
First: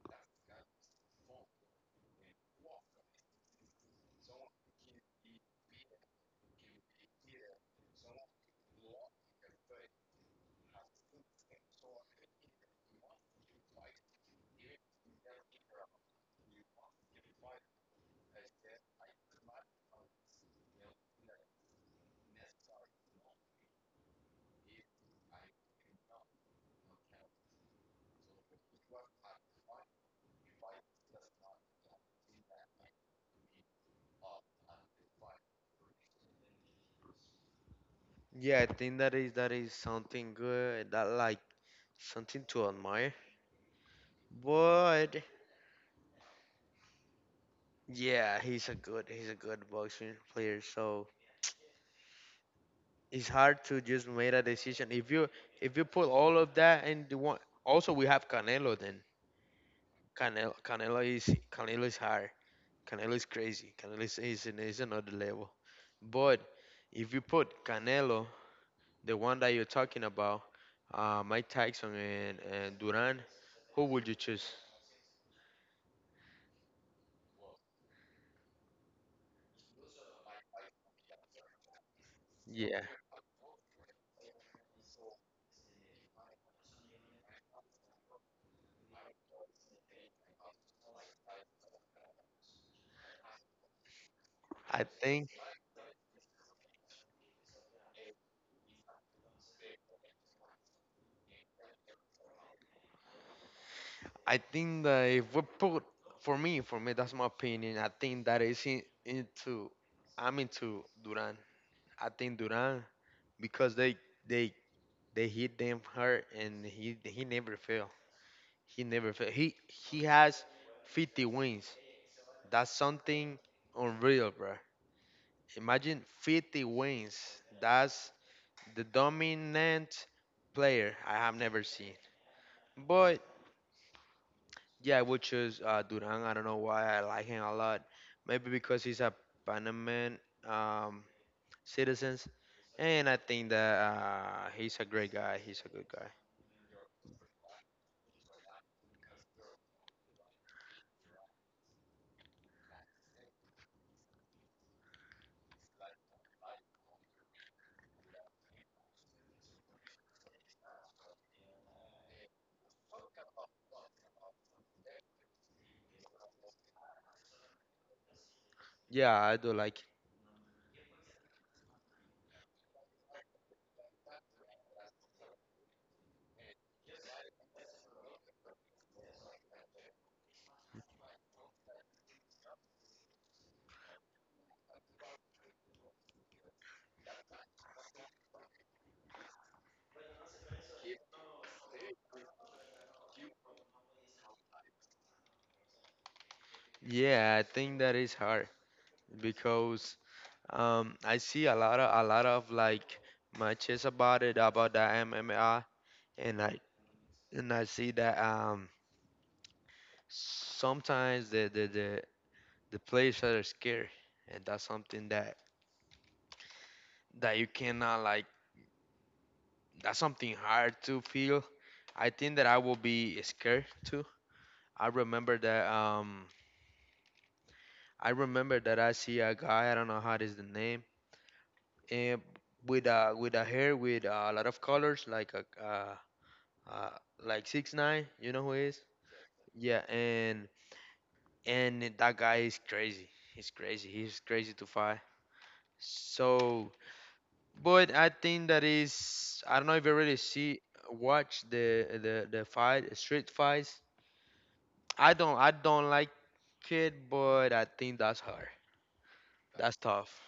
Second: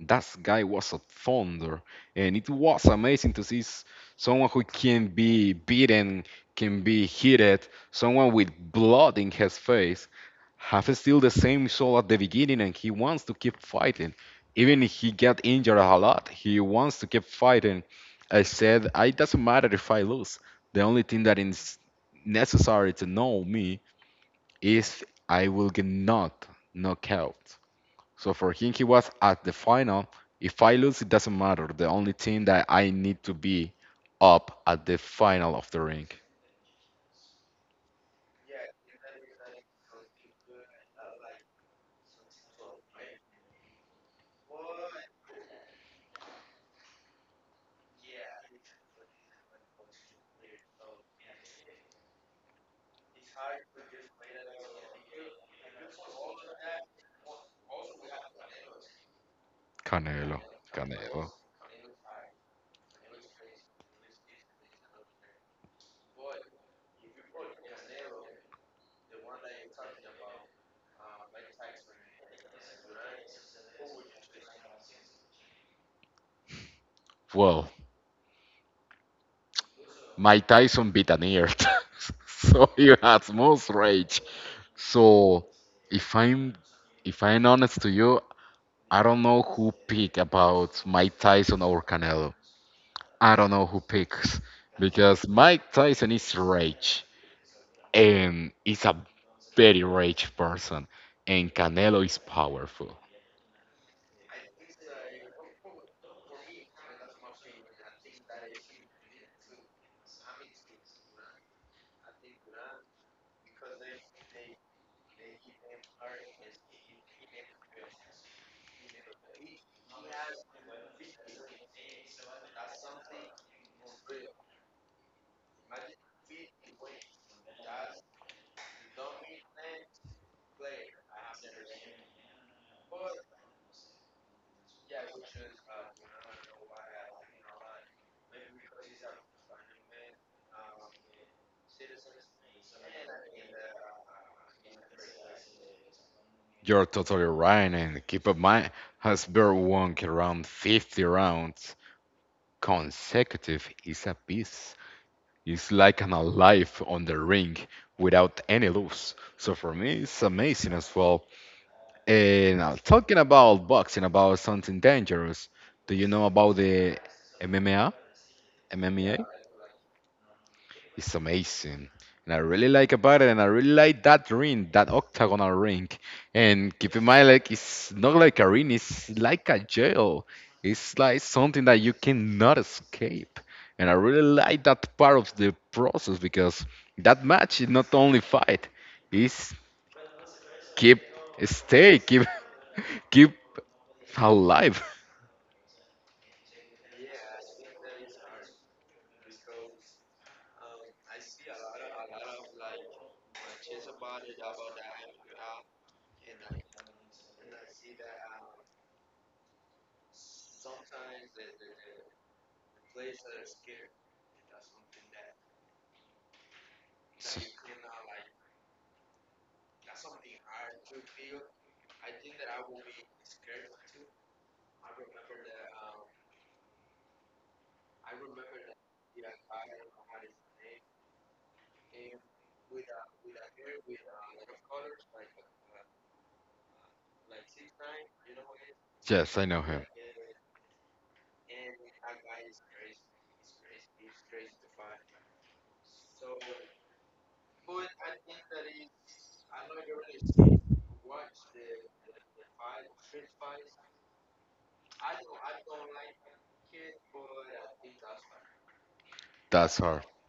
A: that guy was a thunder, and it was amazing to see s- someone who can be beaten, can be hit, someone with blood in his face, have still the same soul at the beginning, and he wants to keep fighting. Even if he get injured a lot, he wants to keep fighting. I said, I it doesn't matter if I lose. The only thing that is necessary to know me is I will get not knocked out. So for him, he was at the final. If I lose, it doesn't matter. The only thing that I need to be up at the final of the ring.
B: Yeah, I think that is, that is something good. That, like, something to admire. But yeah, he's a good, he's a good boxing player. So it's hard to just make a decision. If you, if you put all of that and you want, also we have Canelo. Then
A: Canelo,
B: Canelo, Canelo
A: Canelo.
B: is, Canelo is hard. Canelo is crazy. Canelo is is, an- is another level. But if you put Canelo, the one that you're talking about, uh, Mike Tyson, and, and Duran, who would you choose?
A: Well, Mike Tyson beat an ear, <laughs> so
B: Yeah,
A: he has most rage. So if I'm if I'm honest to you, I don't know who pick about Mike Tyson or Canelo. I don't know who picks
B: I
A: because
B: think
A: Mike Tyson is rage. And is a very rich person, and Canelo is powerful.
B: I think that if we put, for me, for me that's my opinion. I think that is in, into, I'm into Duran. I think Duran because they they they hit them hard, and he he never fail. He never fail. He he has fifty wins. That's something unreal, bro. Imagine fifty wins. That's the dominant player I have never seen. But yeah, I would choose, uh, Duran. I don't know why I like him a lot. Maybe because he's a Panaman, um, citizen, and I think that, uh, he's a great guy. He's a good guy.
A: You're totally right, and keep in mind, Hasbro won around fifty rounds consecutive is a beast. It's like an alive on the ring without any loss. So for me, it's amazing as well. And uh, talking about boxing, about something dangerous, do you know about the M M A? M M A?
B: Yeah, I do like.
A: It's amazing. And I really like about it, and I really like that ring, that octagonal ring. And keep in mind, like it's not like a ring, it's like a jail. It's like something that you cannot escape. And I really like that part of the process because that match is not only fight, it's keep stay, keep <laughs> keep alive.
B: Yeah, I think that is hard because, um, I see a lot of a lot of like matches about it, about the M M A, and I and I see that, um, sometimes the the the, the players are scared, and that's something that, that you cannot like. That's something hard to feel. I think that I will be scared too. I remember that, um, I remember that I see a guy. I don't know how is the name. eh, with a, with a hair with a lot of colors, like a, uh, uh, like six nine. You know who he is?
A: Yes, I know him.
B: Yeah, and and that guy is crazy. He's crazy. He's crazy to fight. So, but I think that is, I don't know if you really see watch the the the fight, street fights. I don't I don't like it, but I think that's hard.
A: That's
B: That's
A: her.
B: tough.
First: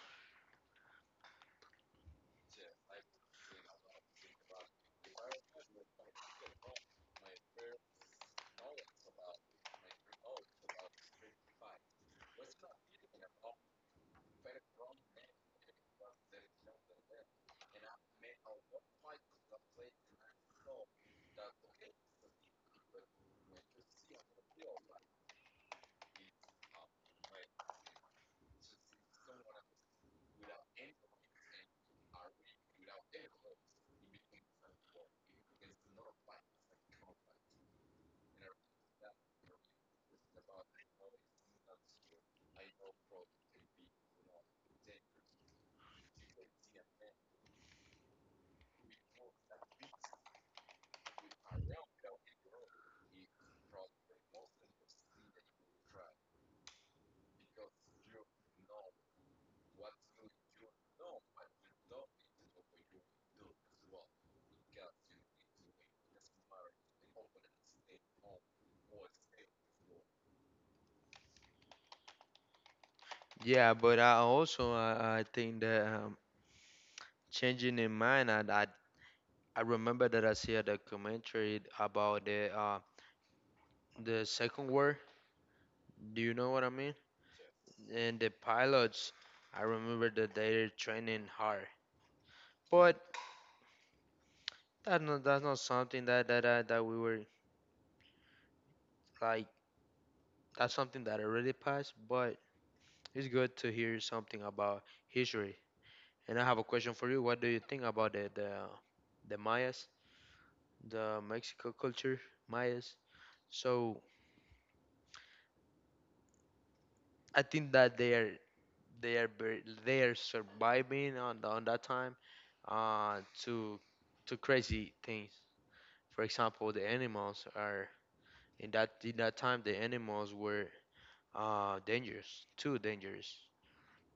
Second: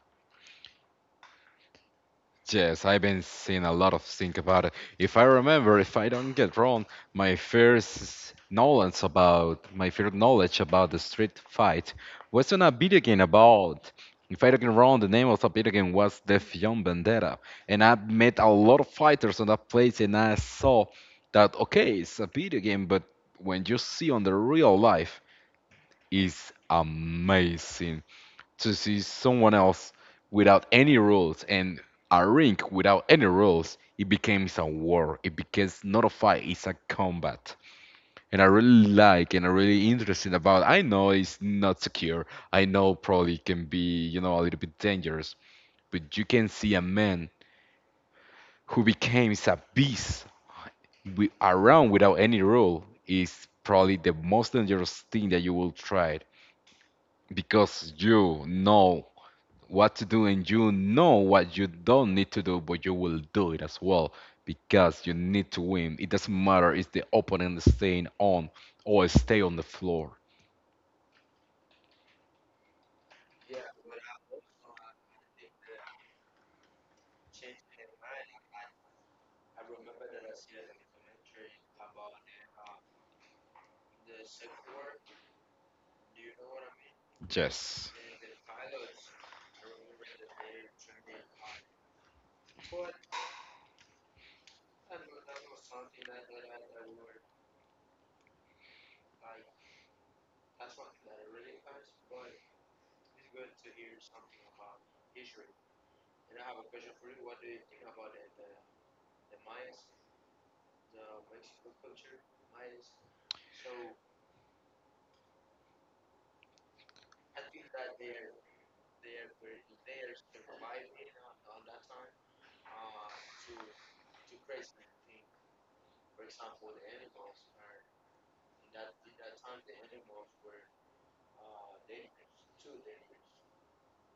A: Yes, I've been seeing a lot of think about it. If I remember, if I don't get wrong, my first knowledge about my first knowledge about the street fight was on a video game about. If I don't get wrong, the name of the video game was Def Young Vendetta, and I met a lot of fighters on that place, and I saw that okay, it's a video game, but when you see on the real life, it's amazing to see someone else without any rules and a ring without any rules, it becomes a war. It becomes not a fight, it's a combat. And I really like and I really interested about I know it's not secure. I know probably can be, you know, a little bit dangerous, but you can see a man who becomes a beast wi- around without any rule is probably the most dangerous thing that you will try because you know what to do and you know what you don't need to do, but you will do it as well because you need to win. It doesn't matter if the opponent is staying on or stay on the floor.
B: Yeah, but I also, I, I think that, um, changing in mind, I, I I remember that I see a documentary about the uh, the second war. Do you know what I mean?
A: Yes.
B: And the pilots, I remember that they're training hard, but that's not, that's not something that that that, that we were like. That's something that already passed, but it's good to hear something about history. And I have a question for you. What do you think about the the, the Mayas, the Mexico culture, Mayas? So I think that they are They are bur- they are surviving on the, on that time uh, to to crazy things. For example, the animals are in that in that time the animals were uh, dangerous, too dangerous,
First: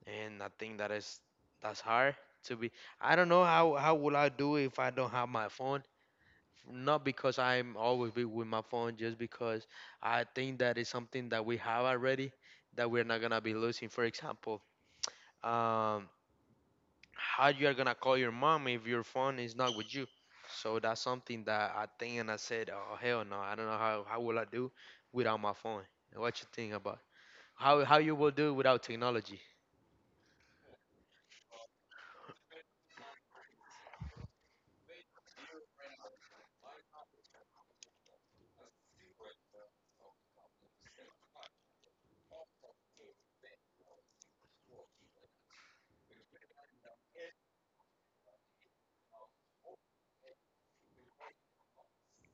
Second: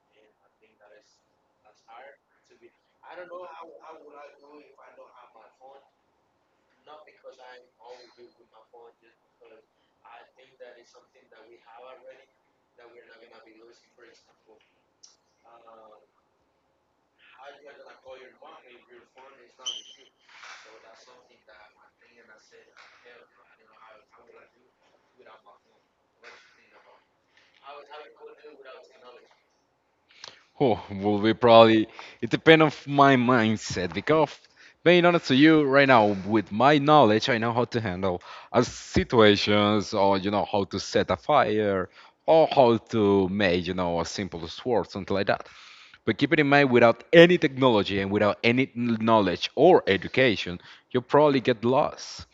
B: and I think that is that's hard to be. I don't know how how will I do if I don't have my phone. Not because I'm always be with my phone, just because I think that is something that we have already that we're not gonna be losing. For example, um, how you're gonna call your mom if your phone is not with you. So that's something that I think, and I said, oh hell no, I don't know how how will I do without my phone. What you think about how how you will do without technology
A: Oh, will be probably it depends on my mindset because being honest to you right now with my knowledge I know how to handle uh, situations or you know how to set a fire or how to make you know a simple sword something like that. But keep it in mind, without any technology and without any knowledge or education, you'll probably get lost.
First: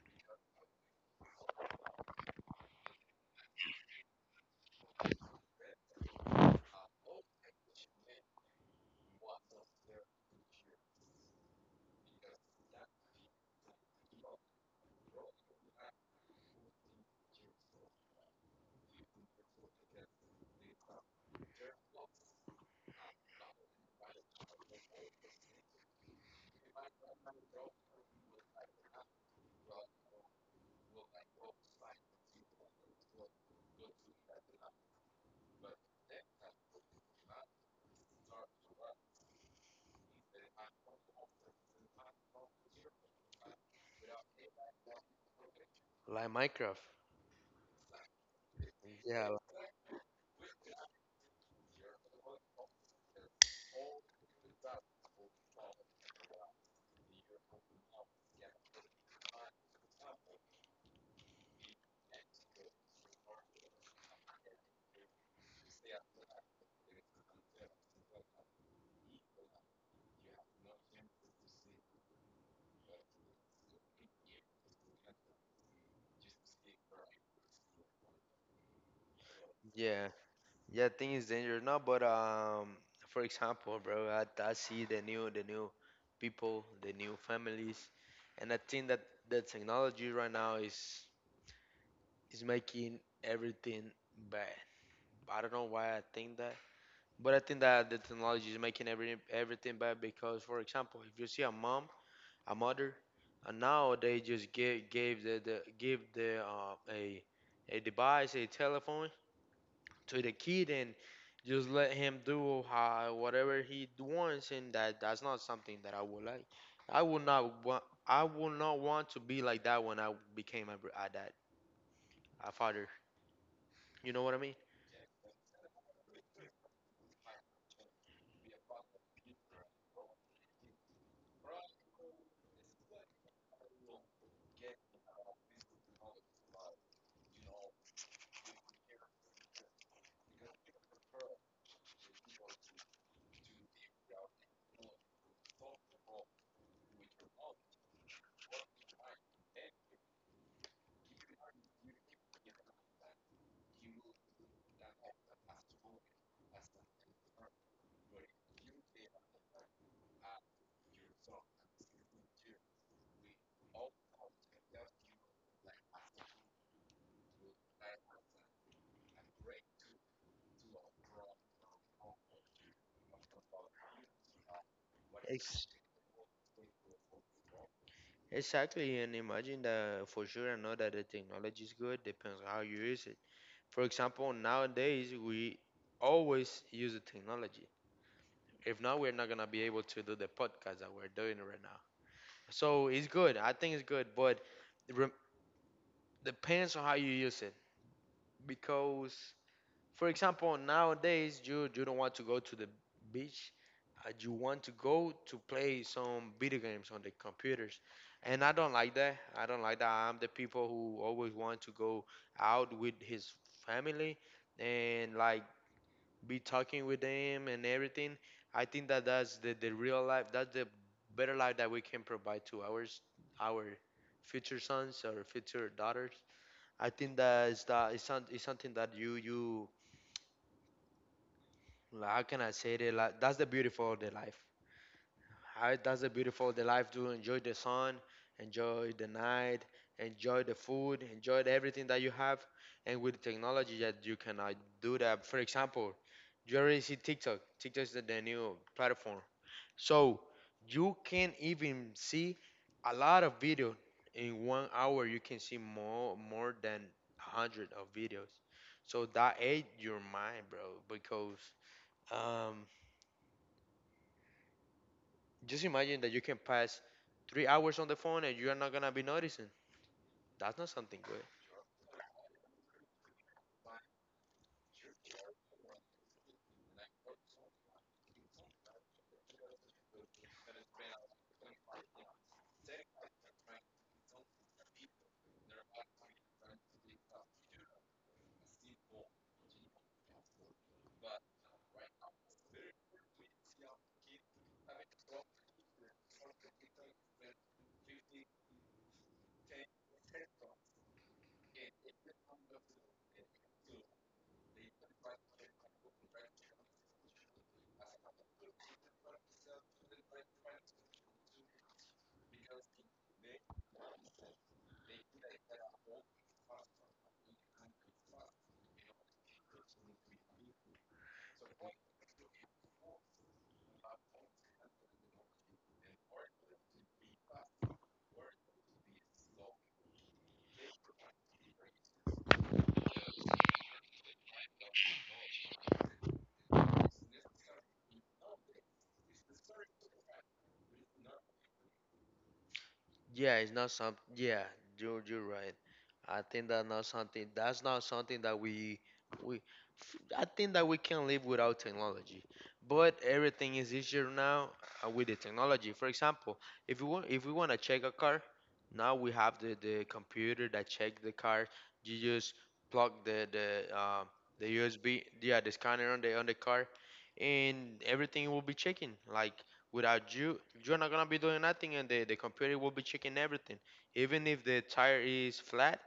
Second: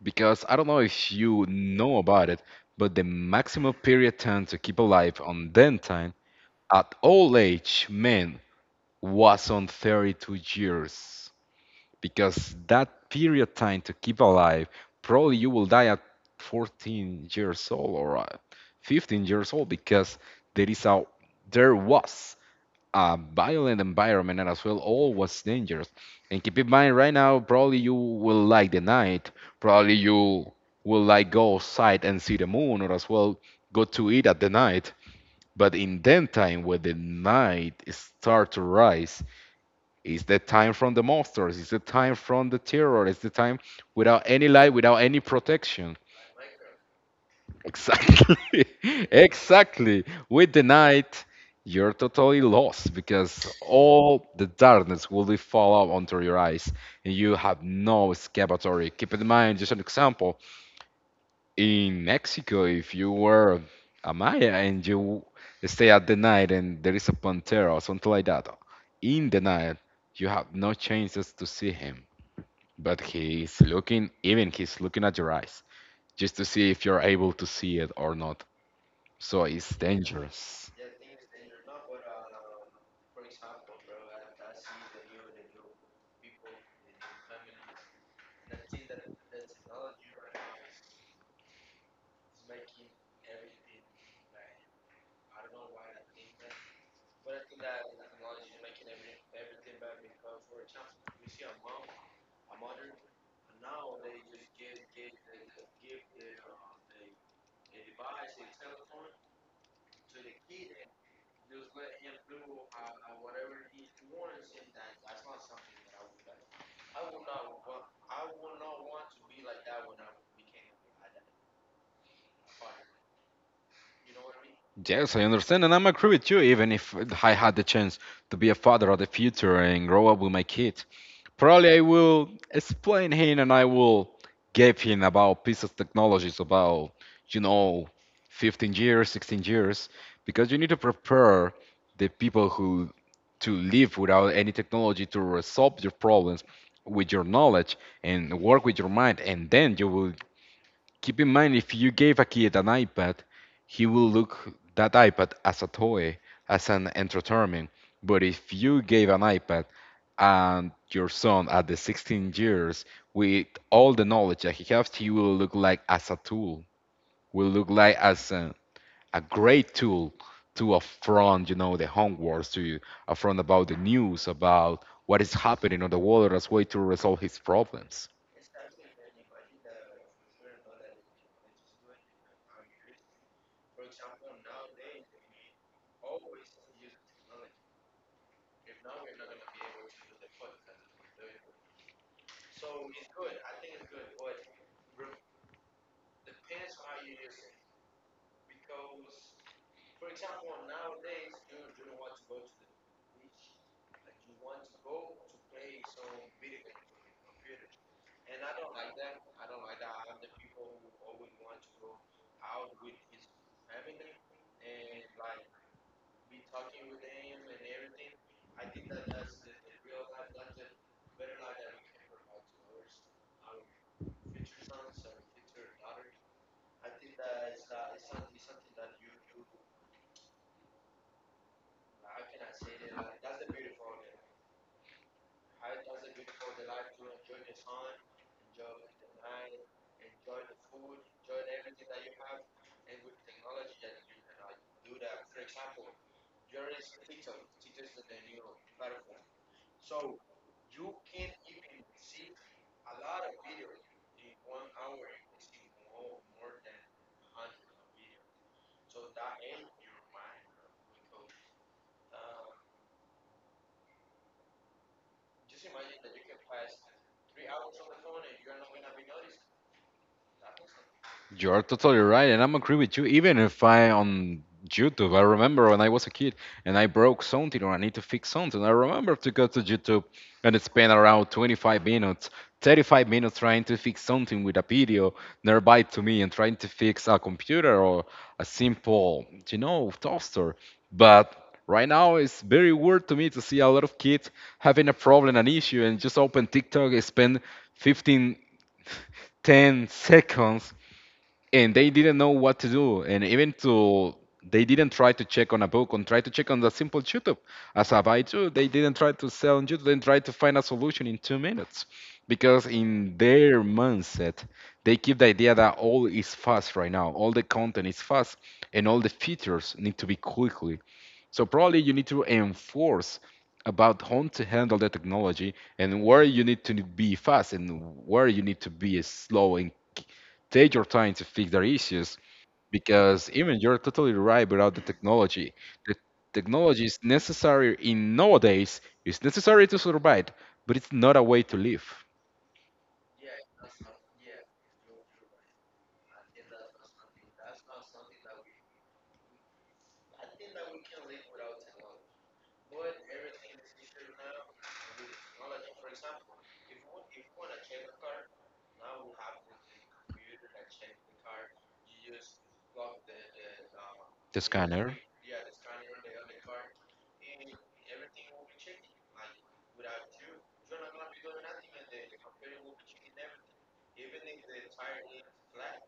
A: Because I don't know if you know about it, but the maximum period time to keep alive on then time at old age men was on thirty-two years. Because that period time to keep alive, probably you will die at fourteen years old or uh, fifteen years old because there is a there was a violent environment and as well always dangerous. And keep in mind right now probably you will like the night, probably you will like go outside and see the moon or as well go to eat at the night. But in that time when the night start to rise, is the time from the monsters, is the time from the terror, is the time without any light, without any protection.
B: like Minecraft?
A: Exactly. <laughs>
B: Yeah, like-
A: Exactly. With the night, you're totally lost because all the darkness will be fall out onto your eyes and you have no escapatory. Keep in mind, just an example, in Mexico, if you were a Maya and you stay at the night and there is a pantera or something like that, in the night, you have no chances to see him. But he's looking, even he's looking at your eyes just to see if you're able to see it or not. So it's
B: yeah,
A: dangerous.
B: yeah. Thing is dangerous now, but um, for example, bro, I, I see the new the new people, the new families, and I think that the technology right now is is making everything bad. I don't know why I think that. But I think that the technology is making every, everything bad because, for example, if you see a mom, a mother, and now they just give gave the, the give the uh, a a device, a telephone to the kid, and just let him do how, whatever he wants, and that that's not something that I would like. I would not want. I would not want to be like that when I became a, br- a dad, a father. You know what I mean?
A: Yes, I understand, and I'm agree with you. Even if I had the chance to be a father of the future and grow up with my kid, probably I will explain him and I will give him about pieces of technologies about you know, fifteen years, sixteen years, because you need to prepare the people who to live without any technology to resolve your problems with your knowledge and work with your mind, and then you will keep in mind, if you gave a kid an iPad, he will look that iPad as a toy, as an entertainment. But if you gave an iPad and your son at the sixteen years, with all the knowledge that he has, he will look like as a tool, will look like as a, a great tool to affront, you know, the homeworks, to affront about the news, about what is
B: Ex-
A: happening on the world as a way to resolve his problems.
B: Exactly, and imagine that for sure. I know that the technology is good, depends on how you use it. For example, nowadays we always use the technology. If not, we're not gonna be able to do the podcast that we're doing right now. So it's good. I think it's good, but it rem- depends on how you use it. Because for example, nowadays you you don't want to go to the beach. Uh, you want to go to play some video games on the computers, and I don't like that. I don't like that. I'm the people who always want to go out with his family and like be talking with them and everything. I think that that's the, the real life. That's the better life that we can provide to ours, our future sons or future daughters. I think that is that is some- is something that you you like, how can I say that? Like, that's the beautiful of the life. How, that's the beautiful of the life. To enjoy the sun, enjoy the night, enjoy the food, enjoy the everything that you have. And with technology, that you cannot do that. For example, you already see TikTok. TikTok is the, the new platform. So you can even see a lot of video in one hour. You can see more more than a hundred of videos. So that aid your mind, bro, because um just imagine that you can pass three hours on the phone and you are not gonna be noticing. That's not something good.
A: You are totally right, and I'm agree with you. Even if I on YouTube, I remember when I was a kid and I broke something or I need to fix something. I remember to go to YouTube and spend around twenty-five minutes, thirty-five minutes trying to fix something with a video nearby to me and trying to fix a computer or a simple, you know, toaster. But right now it's very weird to me to see a lot of kids having a problem, an issue, and just open TikTok and spend fifteen ten seconds, and they didn't know what to do, and even to they didn't try to check on a book and try to check on the simple YouTube as a buy too. They didn't try to sell on YouTube. They tried to find a solution in two minutes because in their mindset they keep the idea that all is fast right now, all the content is fast, and all the features need to be quickly. So probably you need to enforce about how to handle the technology and where you need to be fast and where you need to be slow and k- take your time to fix their issues. Because even you're totally right about the technology. The technology is necessary in nowadays. It's necessary to survive, but it's not a way to live.
B: Yeah, it's not some. Yeah, you're you're right. I think that not something. That's not something that we we. f- I think that we can live without technology, but everything is easier now uh, with the technology. For example, if we want if we want to check a car, now we have the the computer that check the car. You just plug the the um,
A: The
B: the
A: scanner.
B: U S B, yeah, the scanner on the on the car, and everything will be checking. Like without you, you're not gonna be doing nothing, and the, the computer will be checking everything. Even if the tire is flat,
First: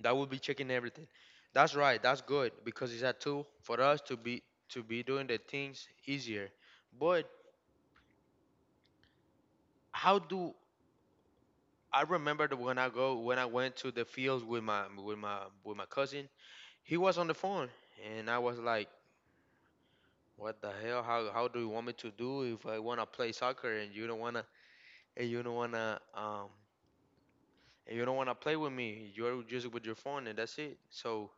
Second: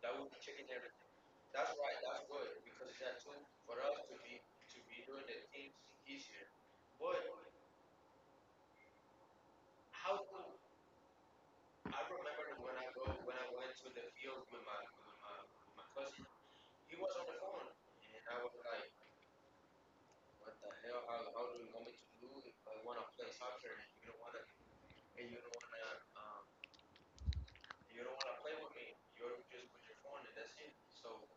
B: that will be checking everything. That's right. That's good because it's a tool for us to be to be doing the things easier. But how do I remember that when I go when I went to the fields with my with my with my cousin, he was on the phone, and I was like, "What the hell? How how do you want me to do if I wanna play soccer and you don't wanna and you don't wanna um and you don't want to play with me. You're just with your phone, and that's it." So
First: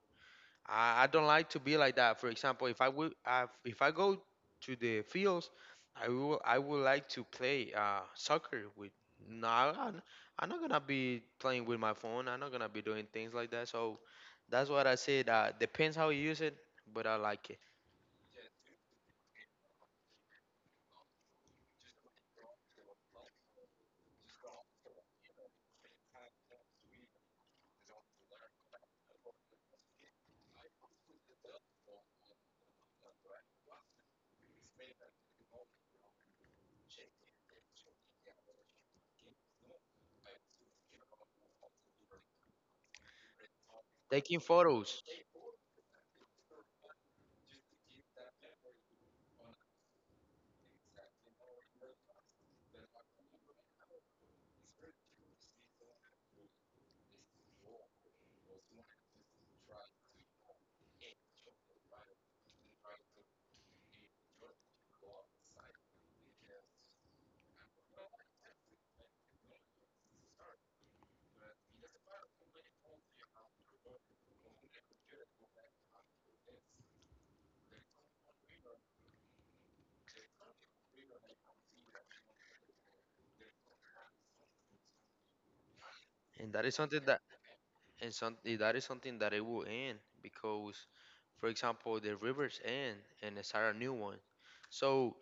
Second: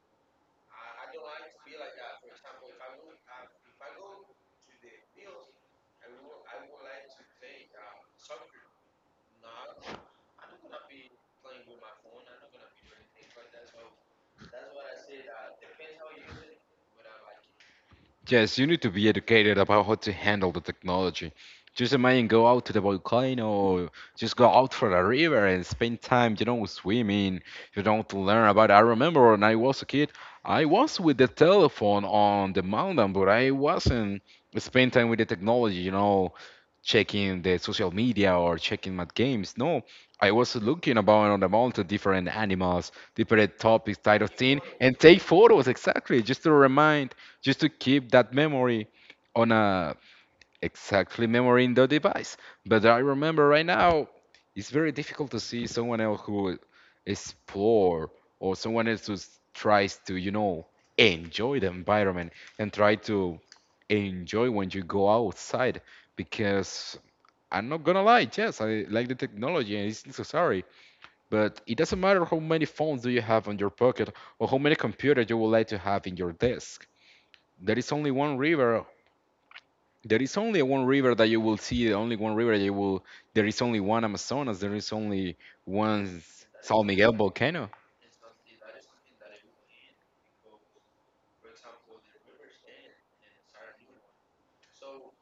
B: I, I don't like to be like that. For example, if I would, if I go to the fields, I will, I would like to play uh, soccer with. No, I'm, I'm not gonna be playing with my phone. I'm not gonna be doing things like that. So that's what I said. Uh, depends how you use it, but I like it.
A: Yes, you need to be educated about how to handle the technology. Just imagine go out to the volcano, or just go out for the river and spend time, you know, swimming. You don't learn about. I remember when I was a kid, I was with the telephone on the mountain, but I wasn't spend time with the technology. You know, checking the social media or checking my games. No, I was looking about on the mountain, different animals, different topics, type of
B: Taking
A: thing, and
B: photos,
A: take photos exactly just to remind, just to keep that memory on a exactly memory in the device. But I remember right now, it's very difficult to see someone else who explore or someone else who s- tries to, you know, enjoy the environment and try to enjoy when you go outside because I'm not gonna lie, yes, I like the technology and it's necessary, but it doesn't matter how many phones do you have on your pocket or how many computers you would like to have in your desk. There is only one river. There is only one river that you will see. Only one river you will. There is only one Amazonas. There is only one
B: and that is
A: San
B: something
A: Miguel
B: that.
A: volcano.
B: And some, eh, that is something that it will end because, for example, the rivers end and it's start a new one. So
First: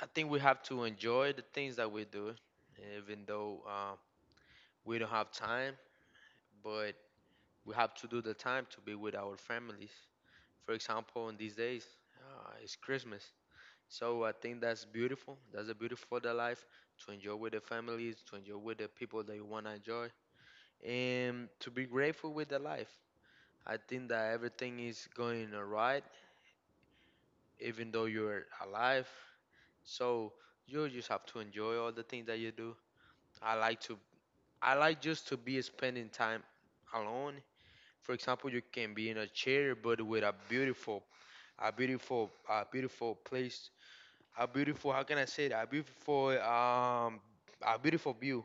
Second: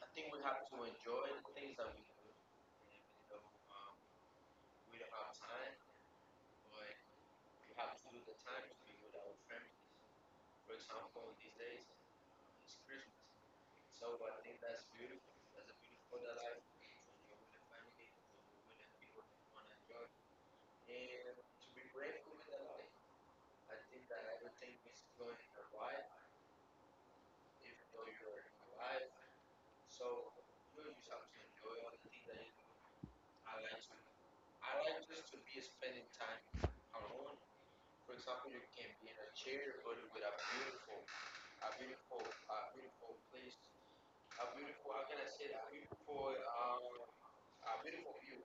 B: I think we have to enjoy the things that we do, even though um, we don't have time, but we have to do the time to be with our families. For example, in these days, uh, it's Christmas. So I think that's beautiful. That's a beautiful of the life to enjoy with the families, to enjoy with the people that you want to enjoy, and to be grateful with the life. I think that everything is going alright, even though you're alive. So you just have to enjoy all the things that you do. I like to, I like just to be spending time alone. For example, you can be in a chair, but with a beautiful, a beautiful, a beautiful place, a beautiful. How can I say that? A beautiful, um, a beautiful view.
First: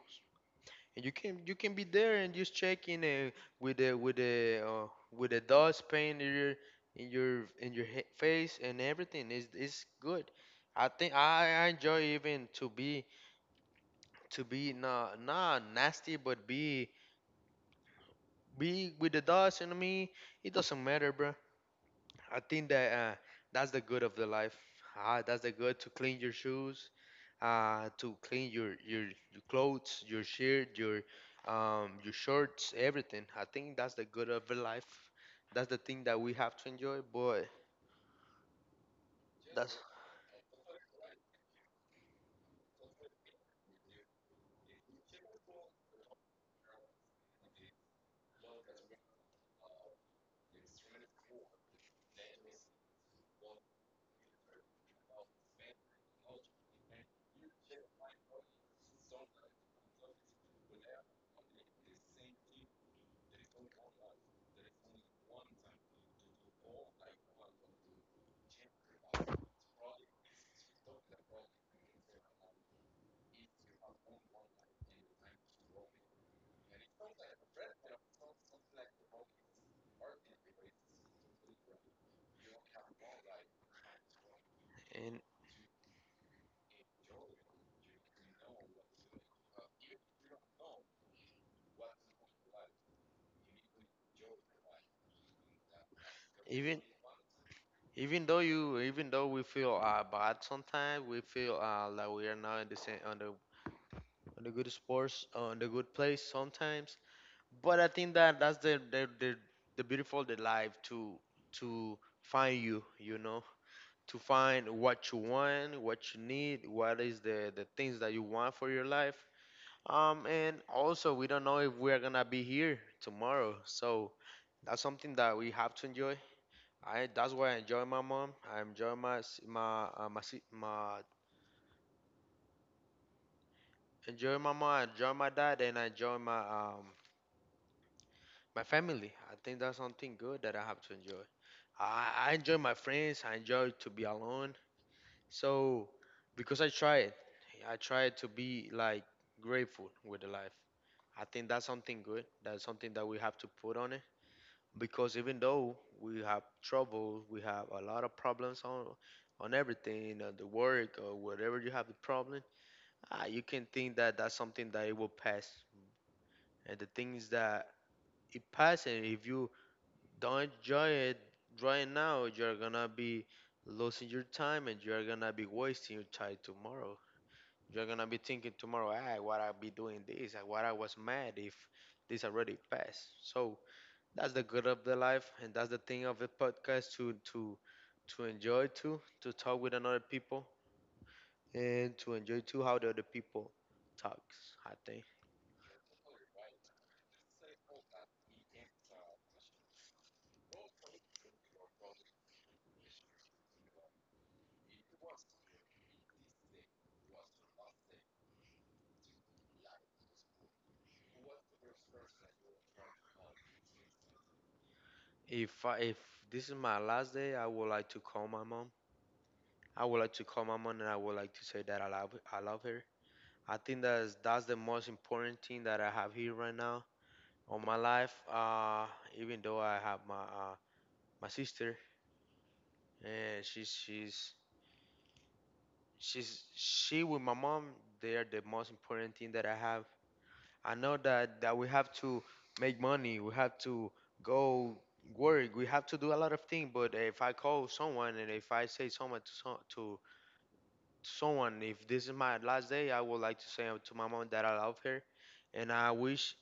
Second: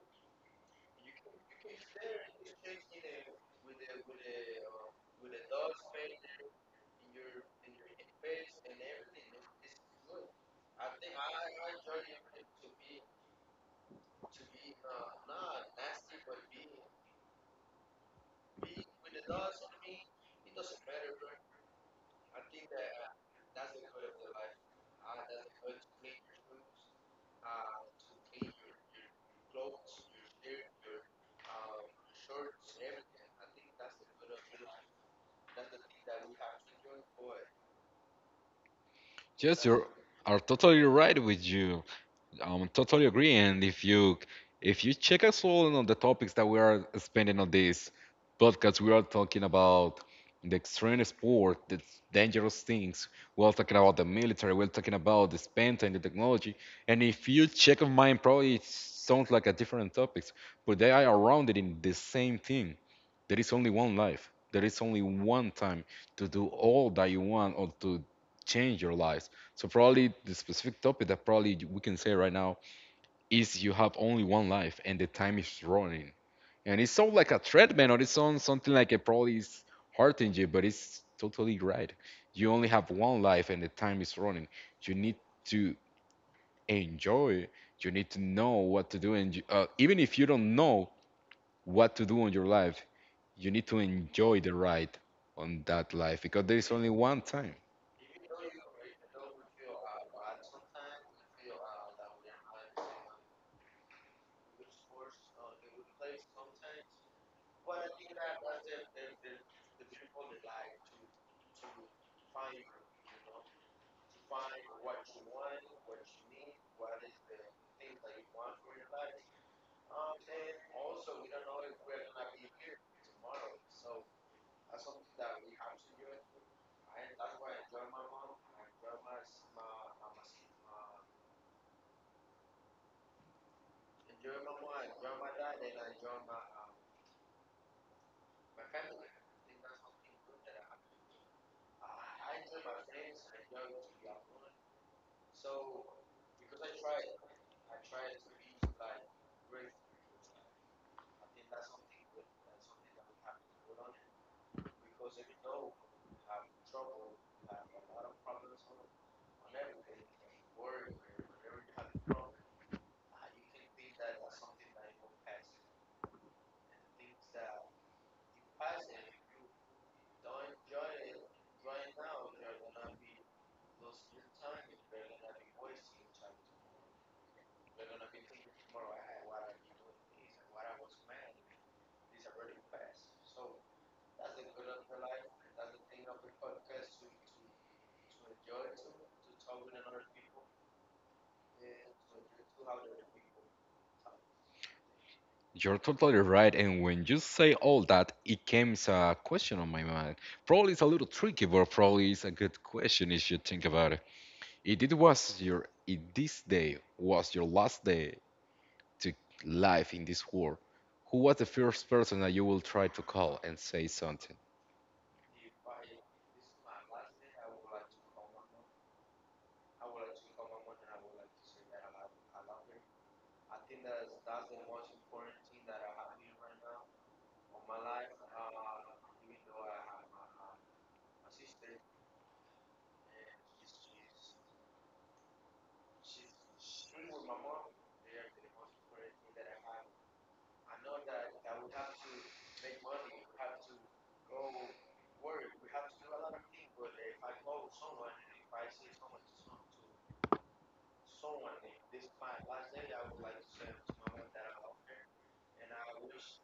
B: And you can you can be there and just checking uh, with a with a uh, with a dust paint in your in your in your he- face and everything is is good. I think I, I enjoy even to be to be not not nasty but be be with the dust and me. It doesn't matter, bro. I think that uh, that's the good of the life. Ah, that's the good to clean your shoes uh, to clean your, your your clothes, your shirt, your um, your shorts, everything. I think that's the good of the life. That's the thing that we have to enjoy, boy.
A: Yes,
B: That's
A: you are totally right with you. Um, totally agree. And if you if you check us all on the topics that we are spending on this podcast, we are talking about the extreme sport, the dangerous things. We're talking about the military. We're talking about the spent and the technology. And if you check of mine, probably it sounds like a different topics, but they are around it in the same thing. There is only one life. There is only one time to do all that you want or to change your lives. So probably the specific topic that probably we can say right now is you have only one life and the time is running. And it's so like a treadmill or it's on something like it probably is hurting you, but it's totally right. You only have one life and the time is running. You need
B: and
A: to enjoy you need to know what to do. And you, uh, even if you don't know what to do on your life, you need to enjoy the ride on that life because there is
B: even
A: only one time.
B: even though you even though we feel uh, bad sometimes, we feel uh, like we are not in the same on the on the good sports on the good place sometimes. But I think that that's the the the, the beautiful the life to to find you, you know. To find what you want, what you need, what is the the things that you want for your life. Um, and also we don't know if we're gonna be here tomorrow, so that's something that we have to enjoy. I, that's why I enjoy my mom. I enjoy my s- my uh, my si- my enjoy my mom. I enjoy my dad, and I enjoy my um my family. I think that's something good that I have to enjoy. I, I enjoy my friends. I enjoy to be alone. So because I tried, I tried to be like grateful with the life. I think that's something good. That's something that we have to put on it because even though we have trouble, we have a lot of problems on on everything, uh, the work or whatever you have the problem, ah, you can think that that's something that it will pass. And the thing is that it passes. And if you don't enjoy it right now, you're gonna be losing your time, and you're gonna be wasting your time tomorrow. You're gonna be thinking tomorrow, ah, what I be doing this, ah, what I was mad if this already passed. So that's the good of the life, and that's the thing of the podcast to to to enjoy too, to talk with another people, and to enjoy too how the other people talks. I think
A: You're totally right, and when you say all that, it came as a question on my mind. Probably it's a little tricky, but probably it's a good question if you think about it. If it was your, if this day was your last day to life in this world, who was the first person that you will try to call and say something?
B: if I, if this is my last day, I would like to call my mom. I would like to call my mom, and I would like to say that I love I love her. I think that's that's the most important thing that I have here right now all my life. Uh, even though I have my uh, my sister, and she's she's she's she with my mom, they are the most important thing that I have. I know that that we have to make money, we have to go work, we have to do a lot of things. But if I call someone and if I say someone to so, to someone, if this is my last day, I would like to say to my mom that I love her, and I wish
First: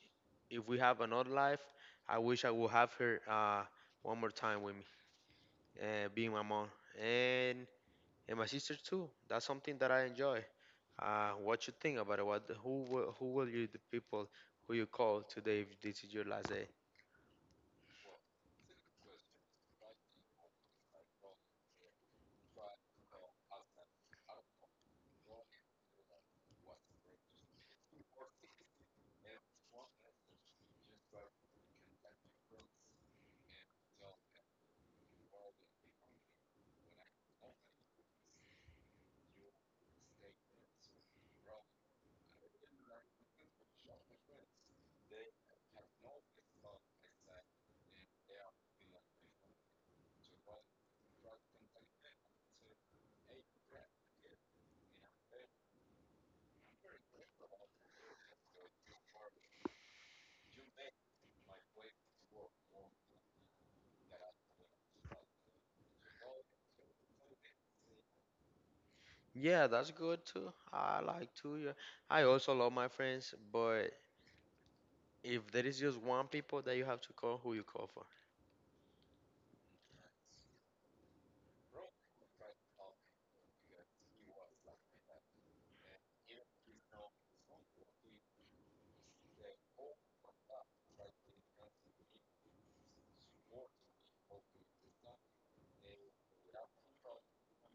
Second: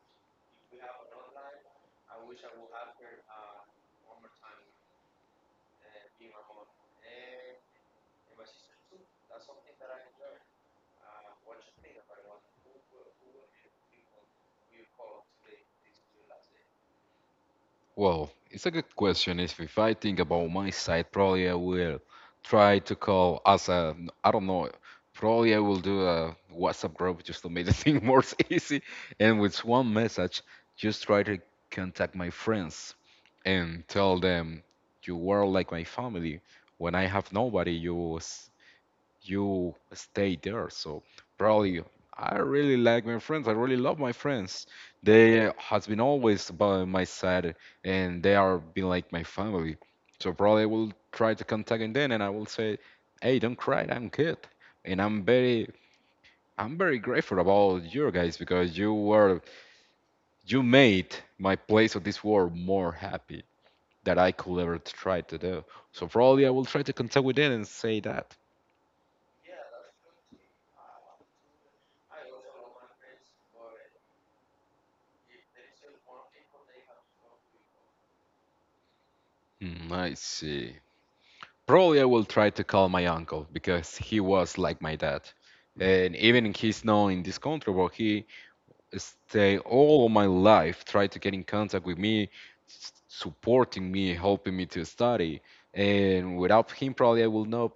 B: if we have another life, I wish I would have her uh, one more time with me. Uh, being my mom and and my sister too. That's something that I enjoy. Uh, what you think about it? What who will- who will you the people who you call today if this is your last day?
A: Well, it's a good question. If, if I think about my side, probably I will try to call as a, I don't know, probably I will do a WhatsApp group just to make the <laughs> thing more easy. And with one message, just try to contact my friends and tell them you were like my family. When I have nobody, you was you stay there. So probably I really like my friends. I really love my friends. They has been always by my side, and they are been like my family. So probably I will try to contact them, then, and I will say, "Hey, don't cry. I'm good." And I'm very, I'm very grateful about you guys because you were, you made my place of this world more happy that I could ever try to do. So probably I will try to contact with them and say that.
B: Yeah, that's good too. I like to. Yeah. I also love my friends, but if there is just one people that you have to call, who you call for?
A: Hmm, I see. Probably I will try to call my uncle because he was like my dad. And even he's not in this country, where he stay all my life try to get in contact with me, s- supporting me, helping me to study. And without him, probably I will not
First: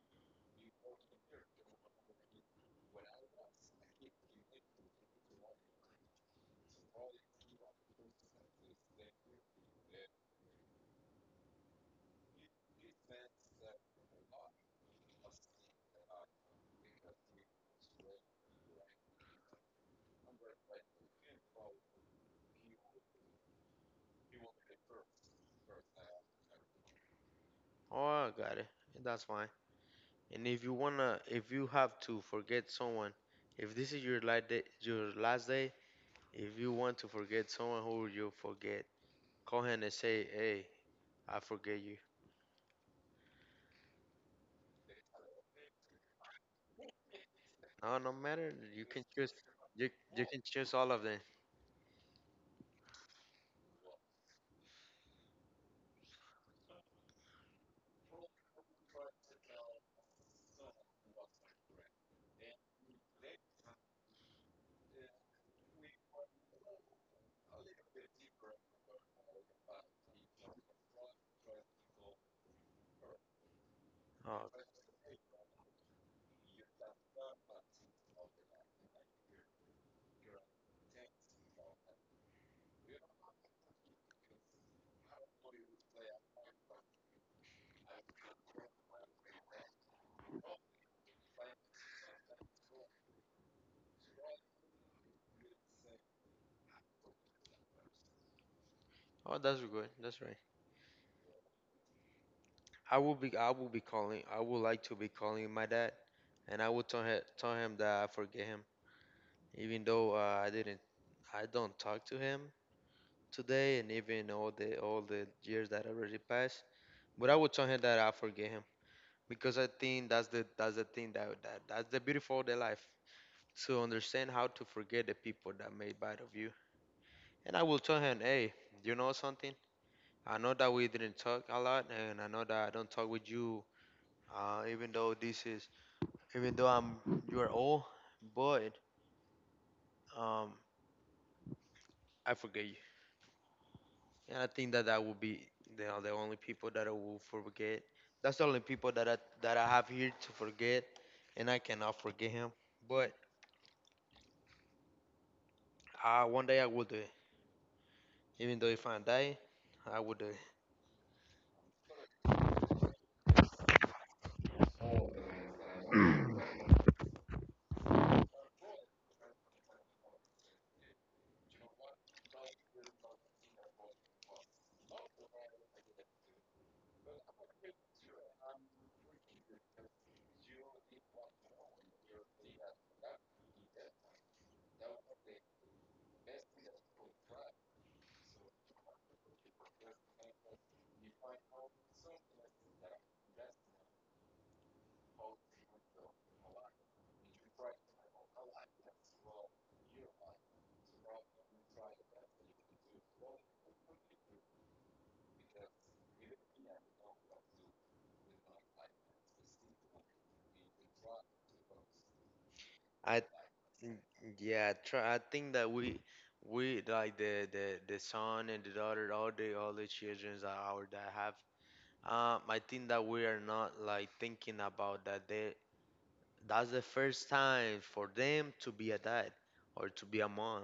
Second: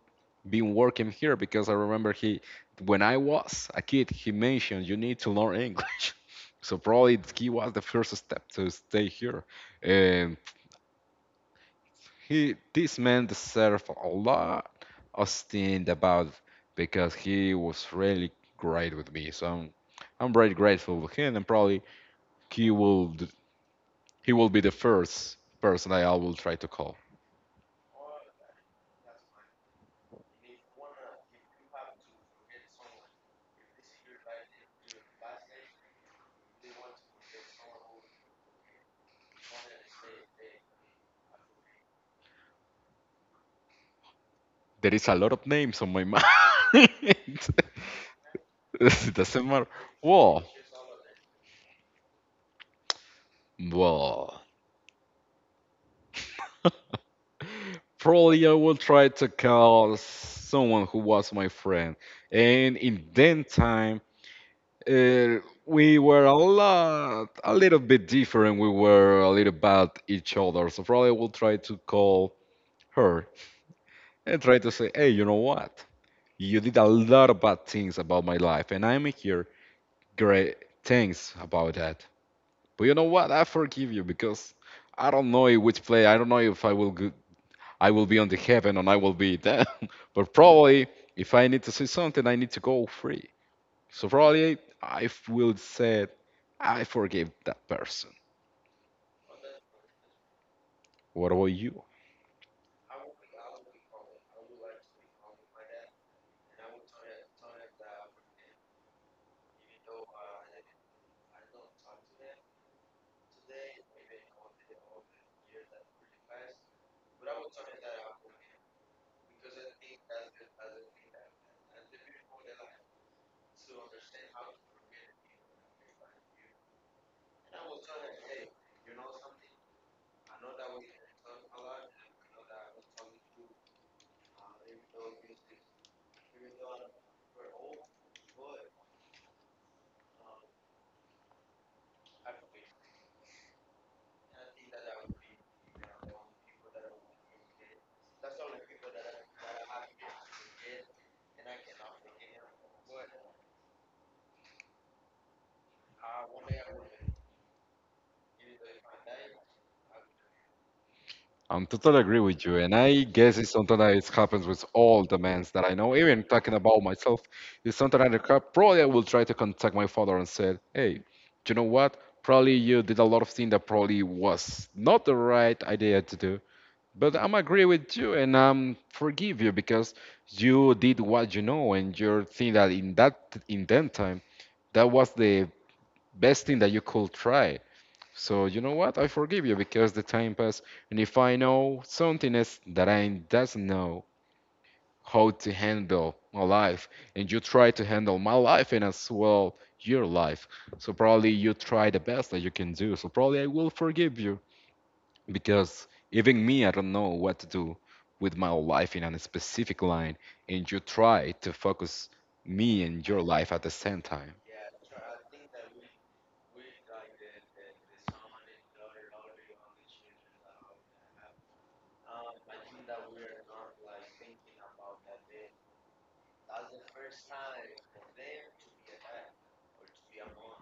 A: be working here because I remember he, when I was a kid, he mentioned you need to learn English. <laughs> So probably he was the first step to stay here. And he, this man deserved a lot of stint about because he was really great with me. So I'm, I'm very grateful to him, and probably he will, d- he will be the first person I will try to call.
B: Oh, I got it. That's fine. And if you wanna, if you have to forget someone, if this is your last day, your last day, if you want to forget someone, who will you forget? Call him and say, "Hey, I forgive you."
A: There is a lot of names on my <laughs> mind. <laughs> It
B: No, no matter. You can choose.
A: doesn't matter.
B: You you can
A: Well,
B: choose all of them.
A: well, <laughs> probably I will try to call someone who was my friend, and in that time Uh, we were a lot, a little bit different. We were a little bad each other. So probably we'll try to call her and
B: Oh,
A: try to say, hey, you know what? You did a lot of bad things about my life, and I'm here. Great, thanks about that. But you know what? I forgive you because I don't know in which play. I don't know if I will go, I will be on the heaven and I will be there. <laughs> But probably if I need to say something, I need to go free. So probably I will say I forgave that person.
B: oh, that's good. That's right.
A: What about you?
B: I will be. I will be calling. I would like to be calling my dad, and I will tell him tell him that I forgive him, even though uh, I didn't. I don't talk to him today, and even all the all the years that already passed. But I would tell him that I forgive him because I think that's the that's the thing that, that that's the beautiful of the life. So understand how to forget the people that made bad of you. And I will tell him, hey, you know something? I know that we didn't talk a lot, and I know that I don't talk with you, uh, even though this is, even though I'm, you are old, but um, I forget you. And I think that that will be you know, the only people that I will forget. That's the only people that I that I have here to forget, and I cannot forget him. But uh, one day I will do it. Even though if I die, I will do it.
A: I'm totally agree with you, and I guess it's something that it happens with all the men that I know. Even talking about myself, it's something that I ca- probably I will try to contact my father and said, "Hey, you know what? Probably you did a lot of things that probably was not the right idea to do, but I'm agree with you and um forgive you because you did what you know and you think that in that in that time that was the best thing that you could try. So you know what? I forgive you because the time passed, and if I know something is that I doesn't know how to handle my life, and you try to handle my life and as well your life, so probably you try the best that you can do. So probably I will forgive you because even me, I don't know what to do with my life in a specific line, and you try to focus me and
B: I.
A: your life at the
B: Mm,
A: same time.
B: Yeah, try, I think that we we like the the the son and the daughter, all the all the children that our dad have. Um, I think that we are not like thinking about that. They That's the first time for them to be a dad or to be a mom.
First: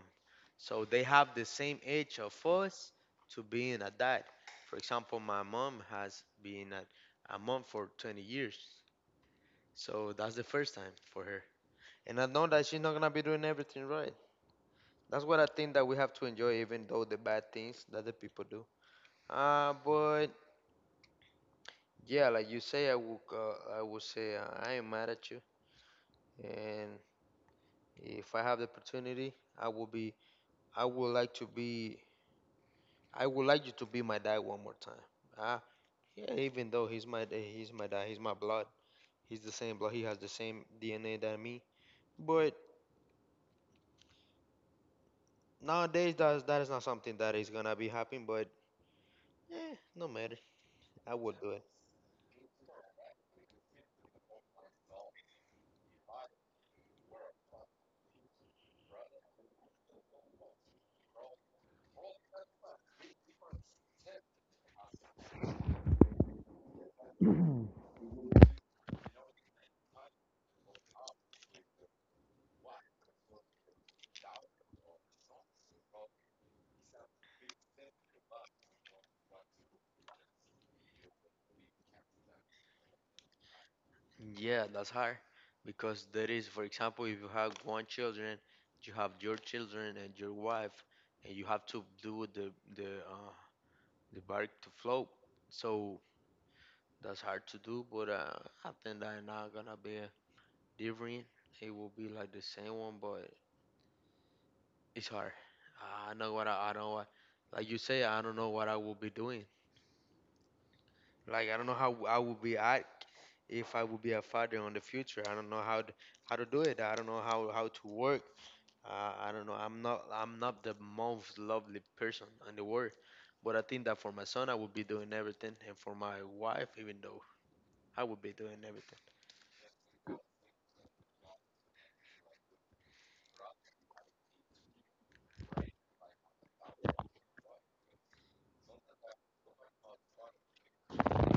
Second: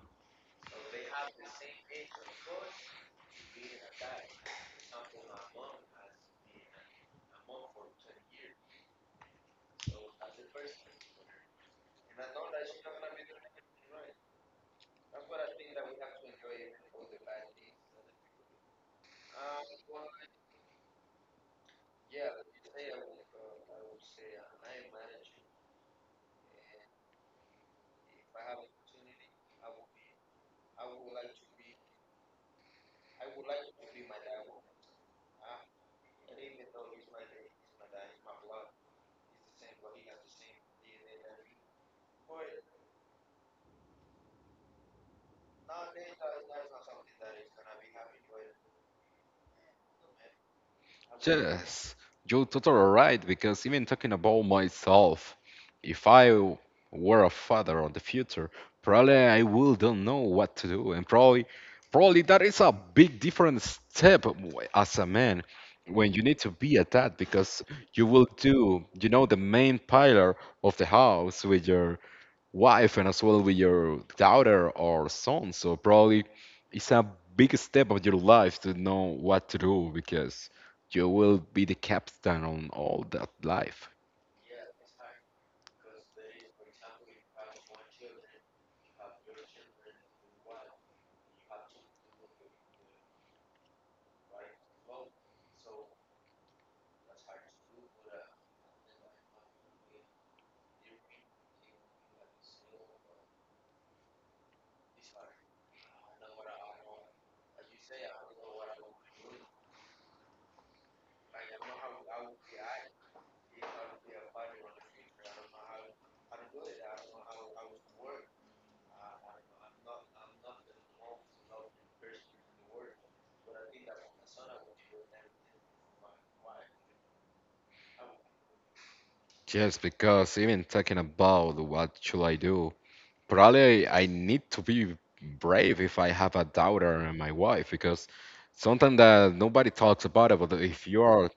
B: So they have the same age of us to being a dad. For example, my mom has been a, a mom for twenty years. So that's the first time for her. And I know that she's not gonna be doing everything right. That's what I think that we have to enjoy, even though the bad things that the people do. Uh, but yeah, like you say, I will, uh, I will say uh, I am mad at you, and if I have the opportunity, I will be, I would like to be, I would like you to be my dad one more time. Uh, yeah, even though he's my, da- he's my dad, he's my blood, he's the same blood, he has the same D N A than me. But nowadays, that that is not something that is gonna be happening. But eh, no matter, I will do.
A: Yes, you're totally right. Because even talking about myself, if I w- were a father of the future, probably I will don't know what to do, and probably, probably that is a big different step w- as a man when you need to be at that because you will do, you know, the main pillar of the house with your wife and as well with your daughter or son. So probably it's a big step of your life to know what to do because you will be the captain on all that life.
B: Yeah, that's hard because there is, for example, if you have one children, you have your children and your wife, and you have to do the the uh, the bark to float. So that's hard to do, but uh, I think that not gonna be different. It will be like the same one, but it's hard. I know what I, I don't what, like you say, I don't know what I will be doing. Like I don't know how I will be act if I will be a father in the future. I don't know how to, how to do it. I don't know how how to work. Uh, I don't know. I'm not. I'm not the most lovely person in the world, but I think that for my son, I would be doing everything, and for my wife, even though I would be doing everything,
A: Just because even talking about what should I do, probably I need to be brave if I have a daughter and my wife because something that nobody talks about it, but if you are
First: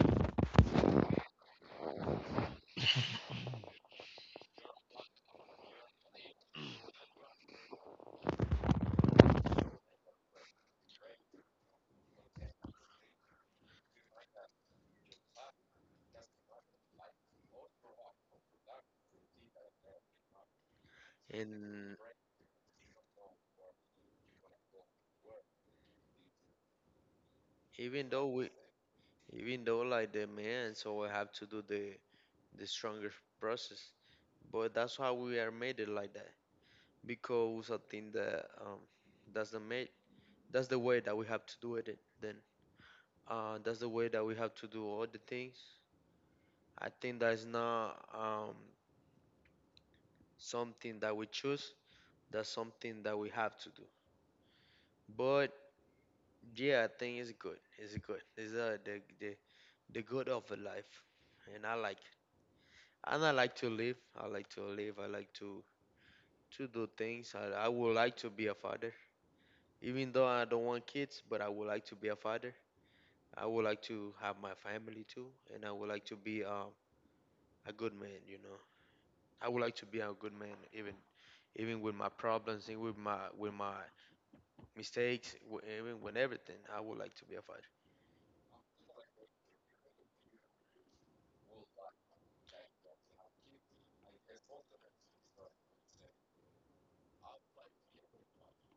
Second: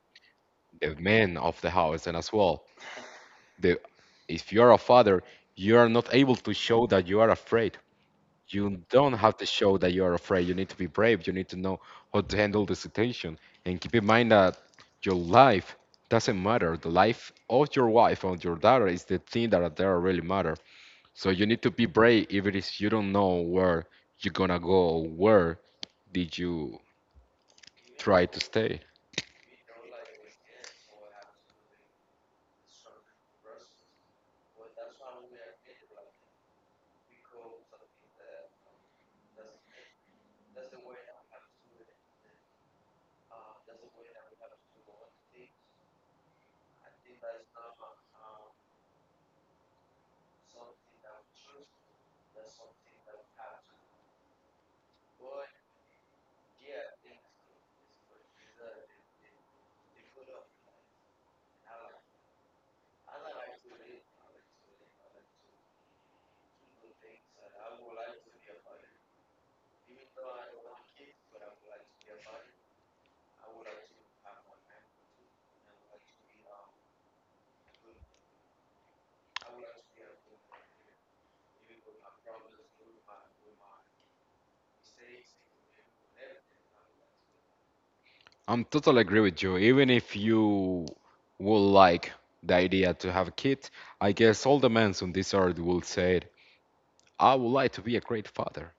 A: the man of the house and as well, the if you are a father, you are not able to show that you are afraid you don't have to show that you are afraid. You need to be brave. You need to know how to handle the situation. And keep in mind that your life doesn't matter. The life of your wife or your daughter is the thing that that really matter. So you need to be
B: and
A: brave even if it is you don't know where you're gonna go or where did you
B: even
A: try
B: though
A: to
B: we,
A: stay.
B: even though like the man, so I have to do the the strongest process. But that's why we are made it like that because I think that um, that's the made that's the way that we have to do it. Then uh, that's the way that we have to do all the things. I think that's not um, something that we choose, that's something that we have to do. But yeah, I think it's good. It's good. It's uh, the the the good of a life, and I like it. And I like to live. I like to live. I like to to do things. I I would like to be a father, even though I don't want kids, but I would like to be a father. I would like to have my family too, and I would like to be um a good man. You know, I would like to be a good man, even even with my problems and with my with my mistakes, w- even when everything, I would like to be a fighter.
A: I'm totally agree with you. Even if you would like the idea to have a kid, I guess all the men on this earth will say it. I would like to be a great father.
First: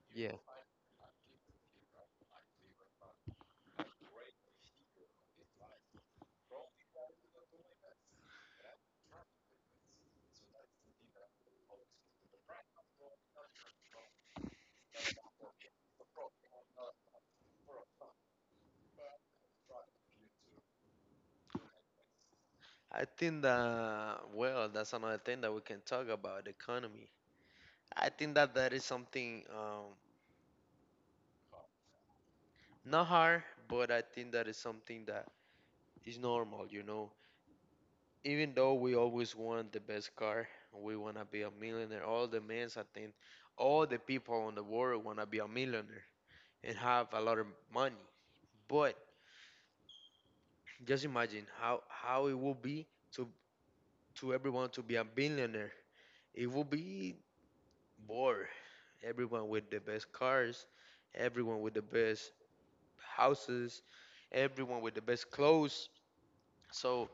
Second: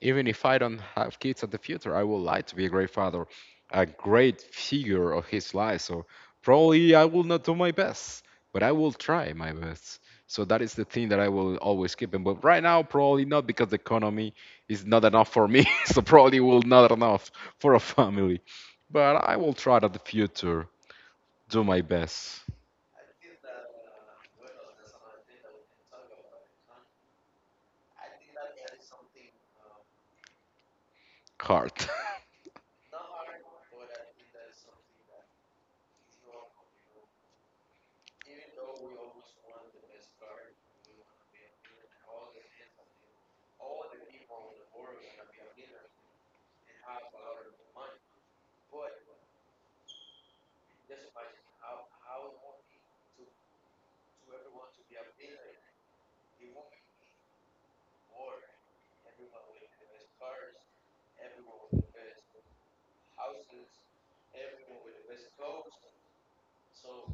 A: Even if I don't have kids in the future, I would like to be a great father, a great figure of his life. So probably I will not do my best, but I will try my best. So that is the thing that I will always keep in. But right now, probably not because the economy is not enough for me. <laughs> So probably will not enough for a family. But I will try that the future, do my best,
B: I think that well, that's another thing that we can talk about the economy. I think that that is something um,
A: hard.
B: not hard, but I think that is something that is normal. You know, even though we always want the best car, we wanna be a millionaire. All the men, I think, all the people in the world wanna be a millionaire and have a lot of money. But just imagine how how it would be to to everyone to be a billionaire. It would be bored. Everyone with the best cars, everyone with the best houses, everyone with the best clothes. So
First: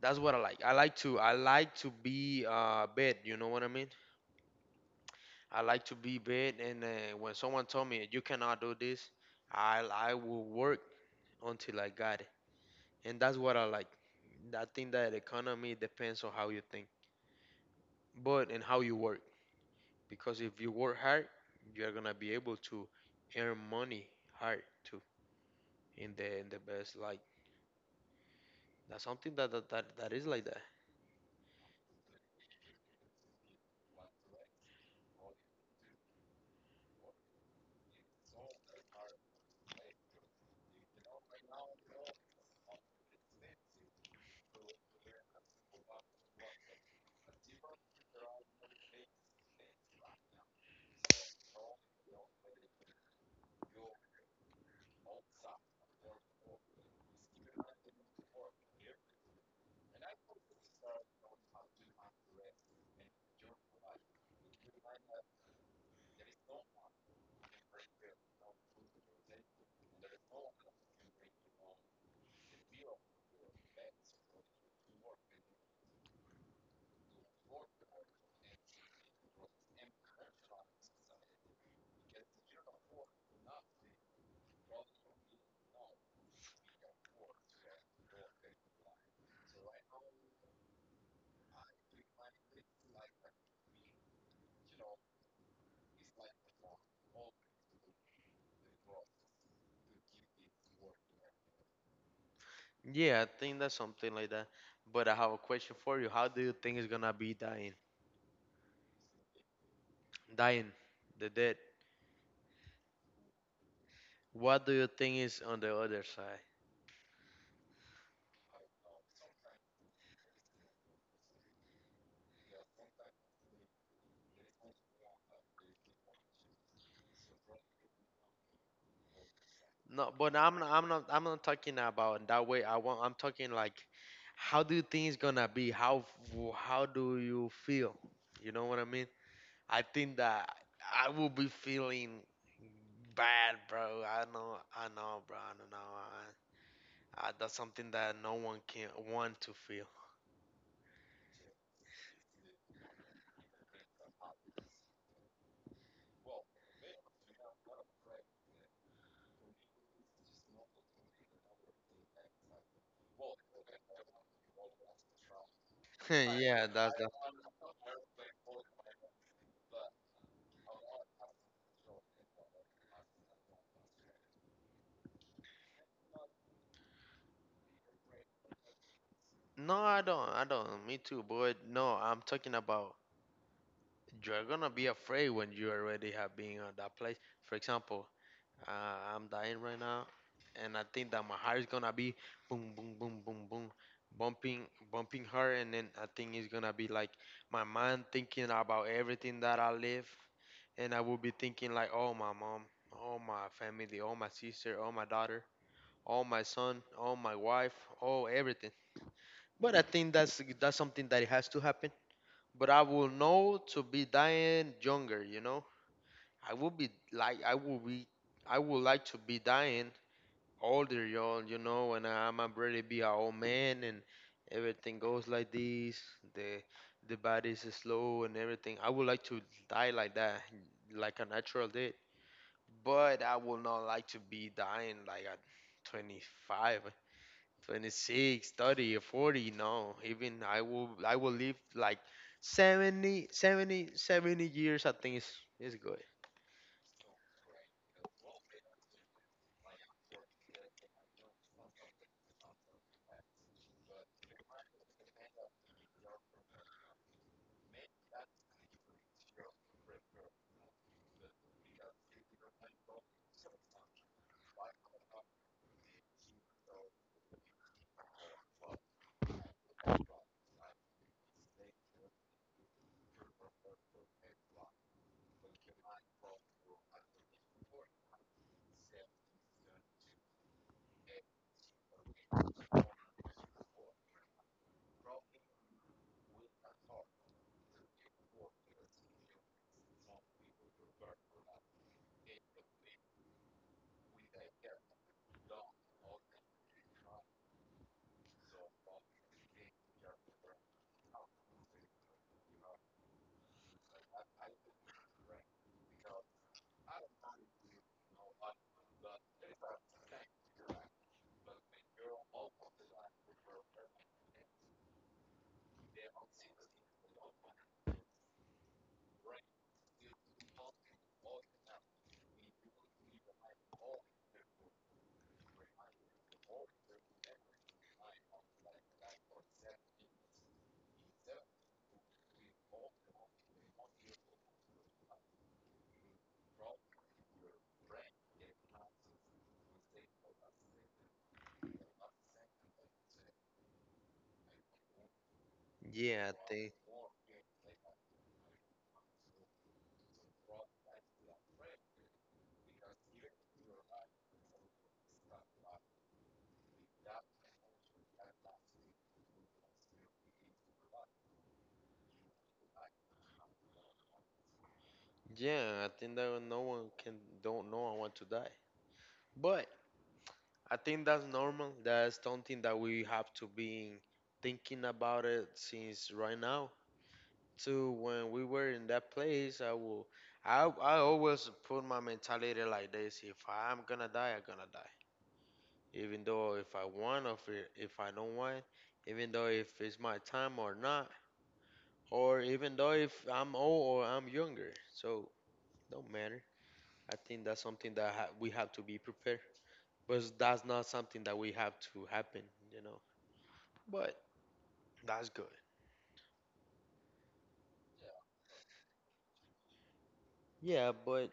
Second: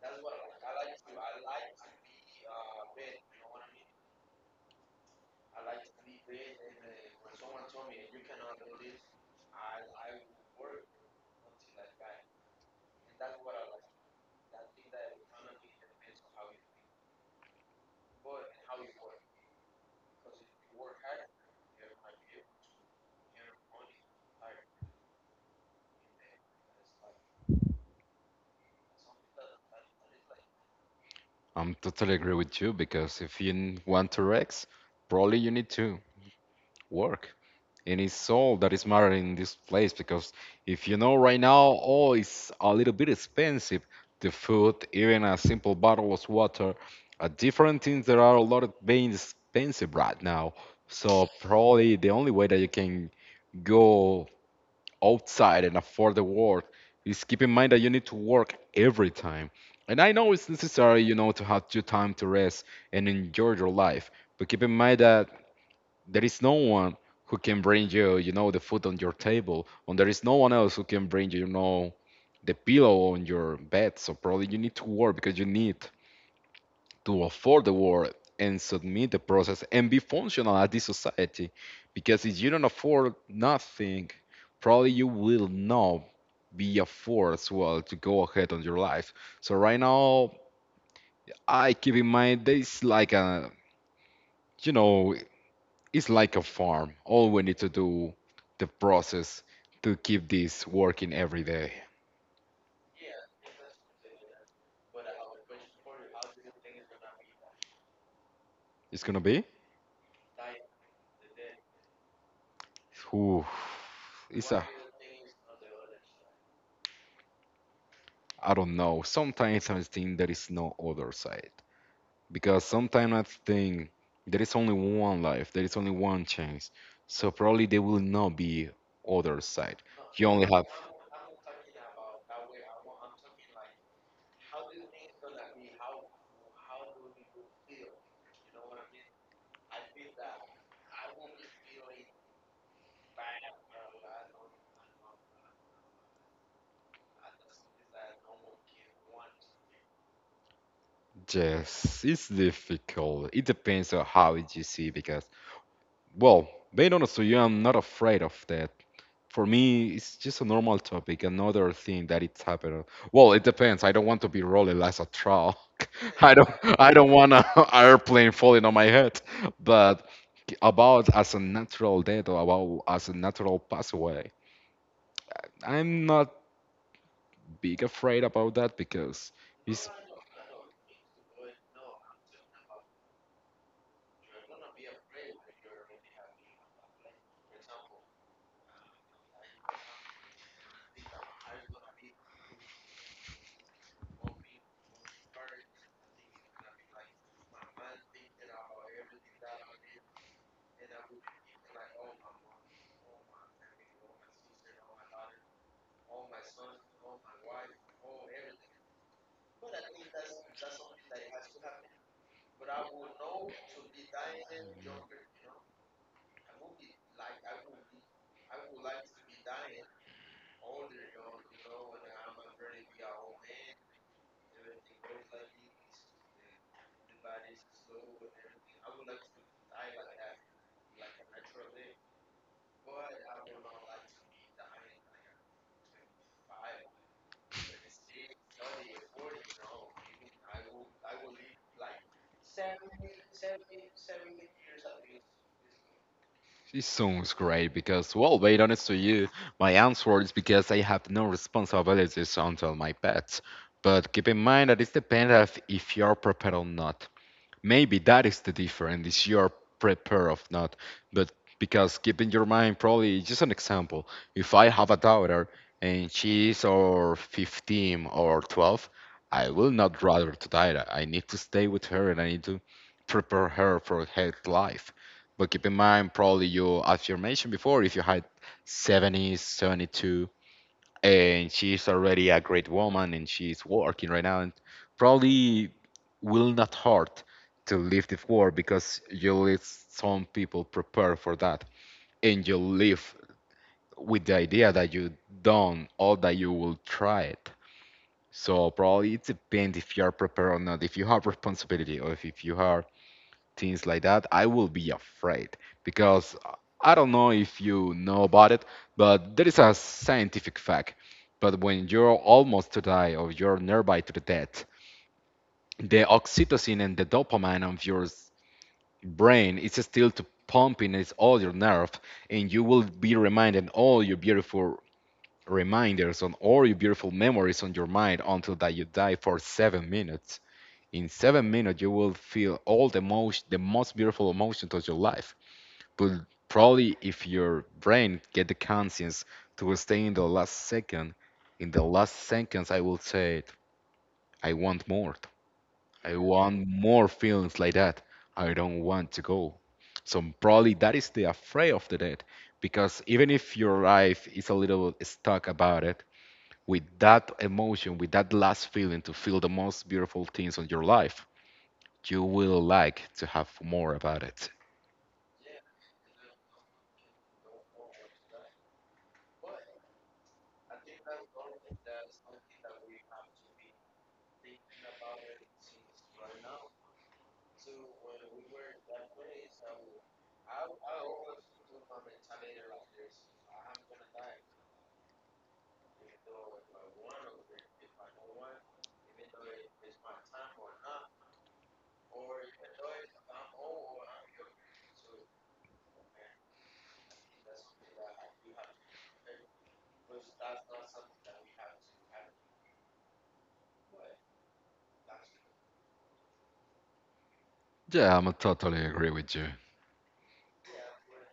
B: that's what I like. I like to I like to be uh bed. You know what I mean? I like to be bed. And uh, when someone told me you cannot do this, I I will work until I got it. And that's what I like. I think that economy depends on how you think, but in how you work. Because if you work hard, you're gonna be able to earn money hard too in the in the best light. That's something that that, that, that is like that.
A: <laughs> I'm totally agree with you because if you want to Rex, probably you need to work in his soul that is matter in this place. Because if you know right now, oh, it's a little bit expensive, the food, even a simple bottle of water, uh, different things that are a lot of being expensive right now. So probably the only way that you can go outside and afford the work is keep in mind that you need to work every time. And I know it's necessary, you know, to have your time to rest and enjoy your life. But keep in mind that there is no one who can bring you, you know, the food on your table, and there is no one else who can bring you, you know, the pillow on your bed. So probably you need to work because you need to afford the work and submit the process and be functional at this society. Because if you don't afford nothing, probably you will not be a force well to go ahead on your life. So right now I keep in mind there is like a, you know, it's like a farm. All we need to do the process to keep this working every day.
B: Yeah, I think that's something like that. But I have a question for you. How do you think it's gonna be dying?
A: It's gonna be.
B: Dying, the dead.
A: Ooh, it's
B: What
A: a.
B: do you think is on the other side?
A: I don't know. Sometimes I think there is no other side, because sometimes I think there is only one life. There is only one chance. So probably there will not be other side.
B: No,
A: You
B: but
A: only
B: I'm
A: have.
B: not, I'm not I'm not talking about that way. I want I'm talking like how do you think it's gonna be? How how do you feel? You know what I mean? I think that I will be feeling bad, bro. I know, I know, bro. I don't know. I, I, that's something that no one can want to feel.
A: Yes, it's difficult. It depends on how you see because, well, being honest with you, I'm not afraid of that. For me, it's just a normal topic, another thing that it's happening. Well, it depends. I don't want to be rolling as a truck.
B: <laughs>
A: <laughs> I don't,
B: yeah,
A: I
B: that's that.
A: don't want an <laughs> airplane falling on my head. But about as a natural death or about as a natural pass away, I'm not big afraid about that because
B: No,
A: it's.
B: I don't. I don't. Me too, but no, I'm talking about you're gonna be afraid when you already have been on that place. For example, Uh, I'm dying right now, and I think that my heart is gonna be boom, boom, boom, boom, boom, bumping, bumping hard, and then I think it's gonna be like my mind thinking about everything that I live, and I will be thinking like, oh my mom, oh my family, oh my sister, oh my daughter, oh my son, oh my wife, oh everything. But I think that's that's something that it has to happen. But I will know to be dying younger, you know. I will be like I will be I would like to be dying older, y'all, you know, and I'm ready be a old man and everything goes like this. The the body's slow and everything. I would like to die like that, like a natural death. But I would not like to be dying like at twenty-five, twenty-six, thirty, or forty. No, even I will I will live like seventy, seventy, seventy years. I think is is good.
A: It sounds great because, well, being honest to you, my answer is because I have no responsibilities until my pets. But keep in mind that it depends of if you're prepared or not. Maybe that is the difference. Is you're prepared of not, but because keep in your mind probably just an example. If I have a daughter and she's or fifteen or twelve, I will not rather to die. I need to stay with her and I need to prepare her for her life. But keep in mind probably you, as you mentioned before, if you had seventy, seventy-two and she's already a great woman and she's working right now, and probably will not hurt to leave the war because you let some people prepare for that and you live with the idea that you done all that you will try it. So probably it depends if you are prepared or not, if you have responsibility, or if, if you are things like that, I will be afraid because I don't know if you know about it, but there is a scientific fact. But when you're almost to die or you're nearby to the death, the oxytocin and the dopamine of your s- brain is still to pumping it's all your nerve, and you will be reminded all your beautiful reminders on all your beautiful memories on your mind until that you die for seven minutes. In seven minutes you will feel all the most the most beautiful emotions of your life. But probably if your brain get the conscience to stay in the last second, in the last seconds I will say it, I want more. I
B: Yeah, I
A: want
B: think.
A: more feelings like that. I don't want to go. So probably that is the afraid of the death. Because even if your life is a little stuck about it, with that emotion, with that last feeling to feel the most beautiful things on your life, you will like to have more about it.
B: Yeah, I think that no one can don't know I want to die. But I think that's normal. That's something that we have to be thinking about it since right now. To when we were in that place, I will. I I always put my mentality like this: if I'm gonna die, I'm gonna die. Even though if I want or if, it- if I don't want, even though if it's my time or not, or even though if I'm old or I'm younger, so don't matter. I think that's something that ha- we have to be prepared. But that's not something that we have to happen, you know. But that's good.
A: Yeah, I'm totally agree with you.
B: Yeah, but